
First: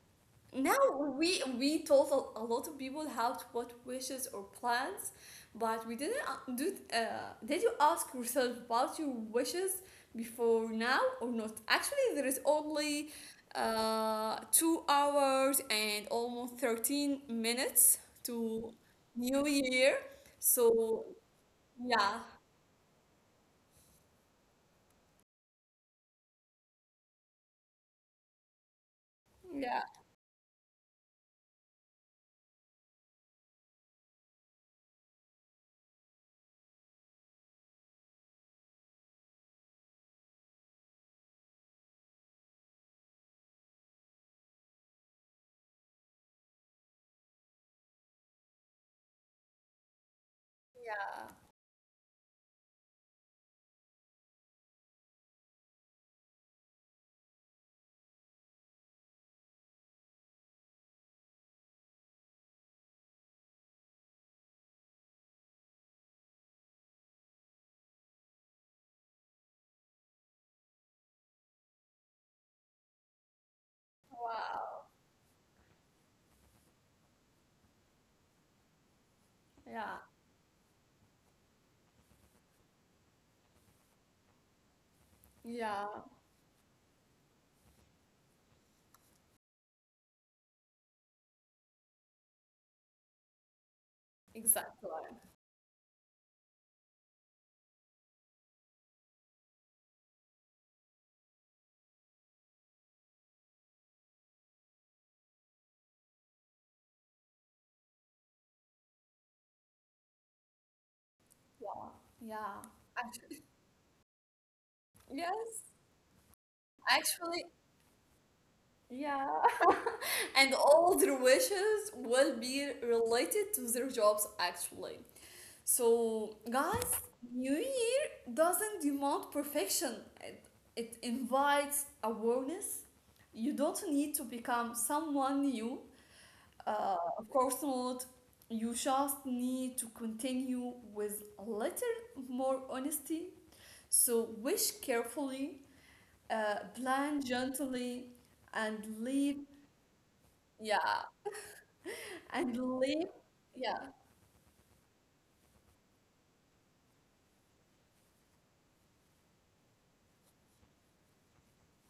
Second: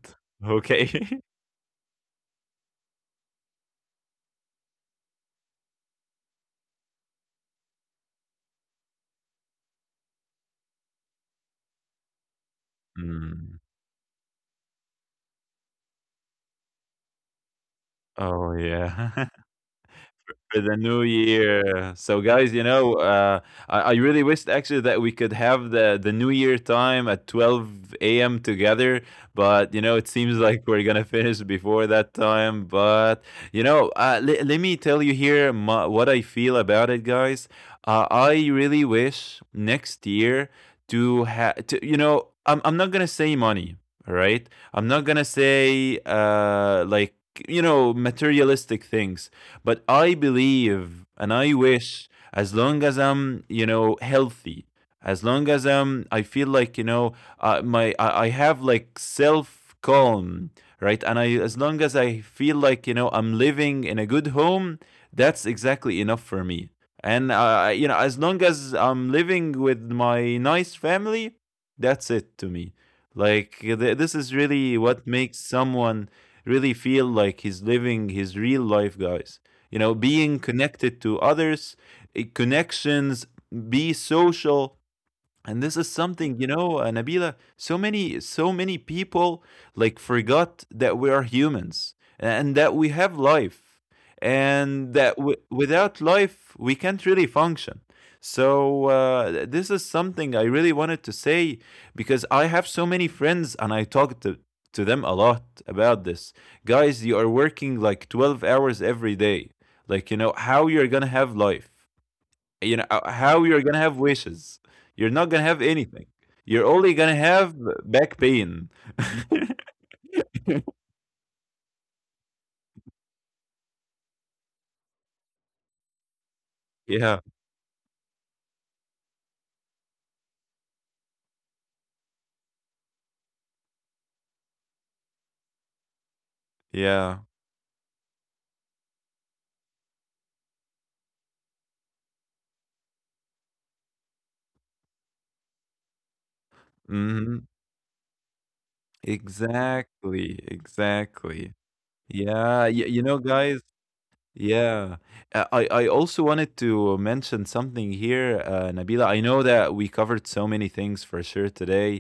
Speaker 1: Now
Speaker 2: Okay.
Speaker 1: we we told a, a lot of people how to put wishes or plans, but we didn't a- do. Uh, did you ask yourself about your wishes before now or not? Actually, there is only
Speaker 2: Mm.
Speaker 1: uh, two hours and almost thirteen minutes
Speaker 2: Oh
Speaker 1: to
Speaker 2: yeah.
Speaker 1: New Year.
Speaker 2: For the new
Speaker 1: So
Speaker 2: year. So,
Speaker 1: yeah,
Speaker 2: guys, you know, uh, I, I really wished actually that we could have the the new year time at twelve a m together, but you know,
Speaker 1: yeah,
Speaker 2: it seems like we're gonna finish before that time. But you know, uh, le- let me tell you here my, what I feel about it, guys. Uh, I really wish next year to have to, you know, I'm I'm not gonna say money, all right? I'm not gonna say, uh like, you know, materialistic things, but I believe and I wish, as long as I'm, you know, healthy, as long as I'm, I feel like, you know, uh, my, I, I have like self calm, right? And I, as long as I feel like, you know, I'm living in a good home, that's exactly enough for me. And, uh, you know, as long as I'm living with my nice family, that's it to me. Like, th- this is really
Speaker 1: wow,
Speaker 2: what makes someone really feel like he's living his real life, guys, you know,
Speaker 1: yeah,
Speaker 2: being connected to others, eh, connections, be social. And this is
Speaker 1: yeah,
Speaker 2: something, you know, uh, Nabila, so many so many people, like, forgot that we are humans and that we have life,
Speaker 1: exactly,
Speaker 2: and that, w- without life we can't really function. So uh, this is something I really wanted to say, because I have so many friends and I talk to to them a lot about this. Guys, you are working like twelve hours every day. Like, you know, how you're going to have life,
Speaker 1: yeah, yeah.
Speaker 2: you know uh,
Speaker 1: Actually,
Speaker 2: how you're gonna have wishes? You're not gonna have
Speaker 1: yes.
Speaker 2: anything. You're only gonna
Speaker 1: Actually,
Speaker 2: have back pain.
Speaker 1: yeah. And all their wishes will be related to their jobs actually. So, guys,
Speaker 2: Yeah,
Speaker 1: New Year doesn't demand perfection. It, it invites awareness. You don't need to become someone new. Uh,
Speaker 2: yeah.
Speaker 1: of course not. You just need to continue with a little more honesty. So, wish carefully, uh,
Speaker 2: Hmm.
Speaker 1: plan gently, and live
Speaker 2: Exactly,
Speaker 1: yeah,
Speaker 2: exactly. Yeah, y-
Speaker 1: and
Speaker 2: you know,
Speaker 1: live.
Speaker 2: guys.
Speaker 1: Yeah,
Speaker 2: Yeah. Uh, I, I also wanted to mention something here, uh, Nabila. I know that we covered so many things for sure today,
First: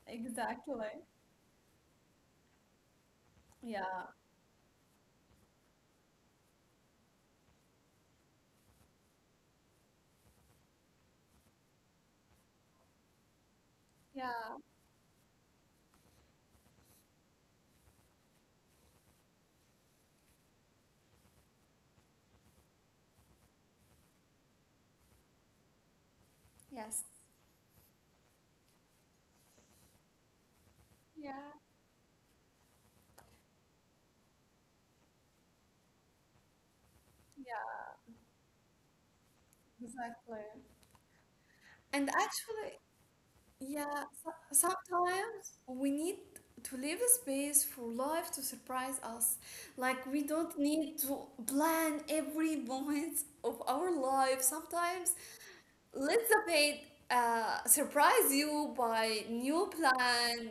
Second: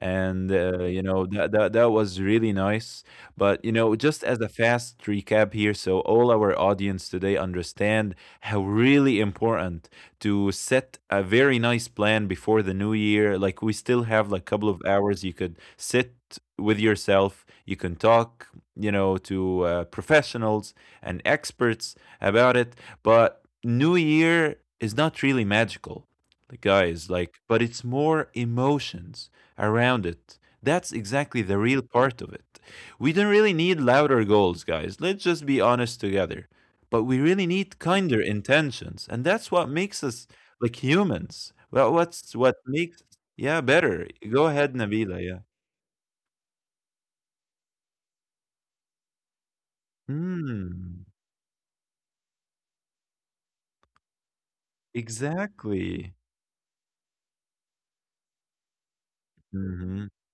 Speaker 2: and
Speaker 1: exactly.
Speaker 2: uh, you know, that, that that was really nice. But you
Speaker 1: Yeah,
Speaker 2: know, just as a fast recap here, so all our audience today understand how really important to set a very nice plan before the new year. Like we still have like a
Speaker 1: yeah,
Speaker 2: couple of hours. You could sit with yourself. You can talk, you know, to, uh, professionals and experts about it, but New Year is not really magical, like,
Speaker 1: yes,
Speaker 2: guys, like, but it's more emotions around it. That's exactly
Speaker 1: yeah,
Speaker 2: the real part of it. We don't really need louder goals, guys. Let's just be honest together. But we really need
Speaker 1: yeah,
Speaker 2: kinder intentions, and that's what makes us
Speaker 1: exactly.
Speaker 2: like humans. Well,
Speaker 1: And
Speaker 2: what's what
Speaker 1: actually,
Speaker 2: makes, yeah,
Speaker 1: yeah,
Speaker 2: better?
Speaker 1: so
Speaker 2: Go ahead, Nabila. Yeah.
Speaker 1: sometimes we need to leave space for life to surprise us. Like, we don't need
Speaker 2: Hmm.
Speaker 1: to plan every moment of our life. Sometimes
Speaker 2: Exactly.
Speaker 1: Elizabeth uh, surprise you by new
Speaker 2: Mhm.
Speaker 1: plan,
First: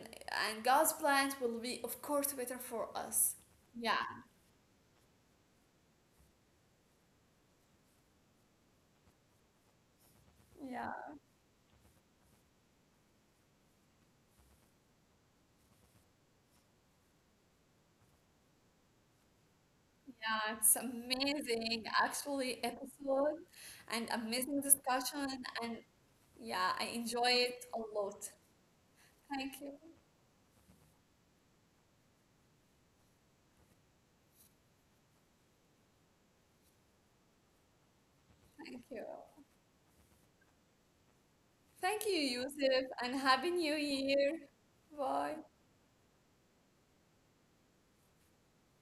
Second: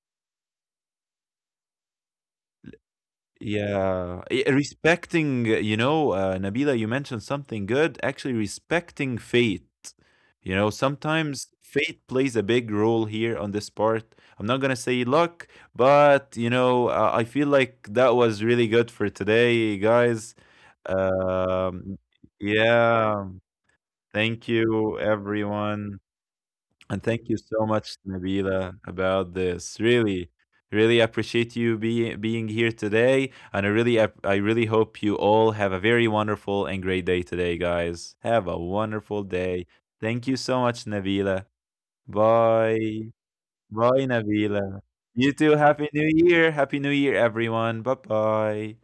Speaker 1: and God's plans will be, of course, better for us. Yeah,
Speaker 2: Yeah, i- respecting, uh, you know, uh, Nabila, you mentioned something good. Actually, respecting fate. You know,
Speaker 1: yeah,
Speaker 2: sometimes fate plays a big role here on this part. I'm not gonna say luck, but you know, uh, I feel like that was really good for today, guys.
Speaker 1: yeah. It's amazing,
Speaker 2: Um,
Speaker 1: actually,
Speaker 2: yeah,
Speaker 1: episode and
Speaker 2: thank
Speaker 1: amazing
Speaker 2: you,
Speaker 1: discussion, and
Speaker 2: everyone.
Speaker 1: yeah, I
Speaker 2: And
Speaker 1: enjoy
Speaker 2: thank you
Speaker 1: it
Speaker 2: so
Speaker 1: a
Speaker 2: much,
Speaker 1: lot.
Speaker 2: Nabila, about
Speaker 1: Thank you,
Speaker 2: this. Really, really appreciate you being being here today. And I really, ap- I really hope you all have a very wonderful and great day today, guys. Have a
Speaker 1: thank you,
Speaker 2: wonderful day. Thank you so much, Nabila.
Speaker 1: thank you, Yusuf,
Speaker 2: Bye.
Speaker 1: and happy New
Speaker 2: Bye,
Speaker 1: Year.
Speaker 2: Nabila. You
Speaker 1: Bye.
Speaker 2: too. Happy New Year. Happy New Year, everyone. Bye-bye.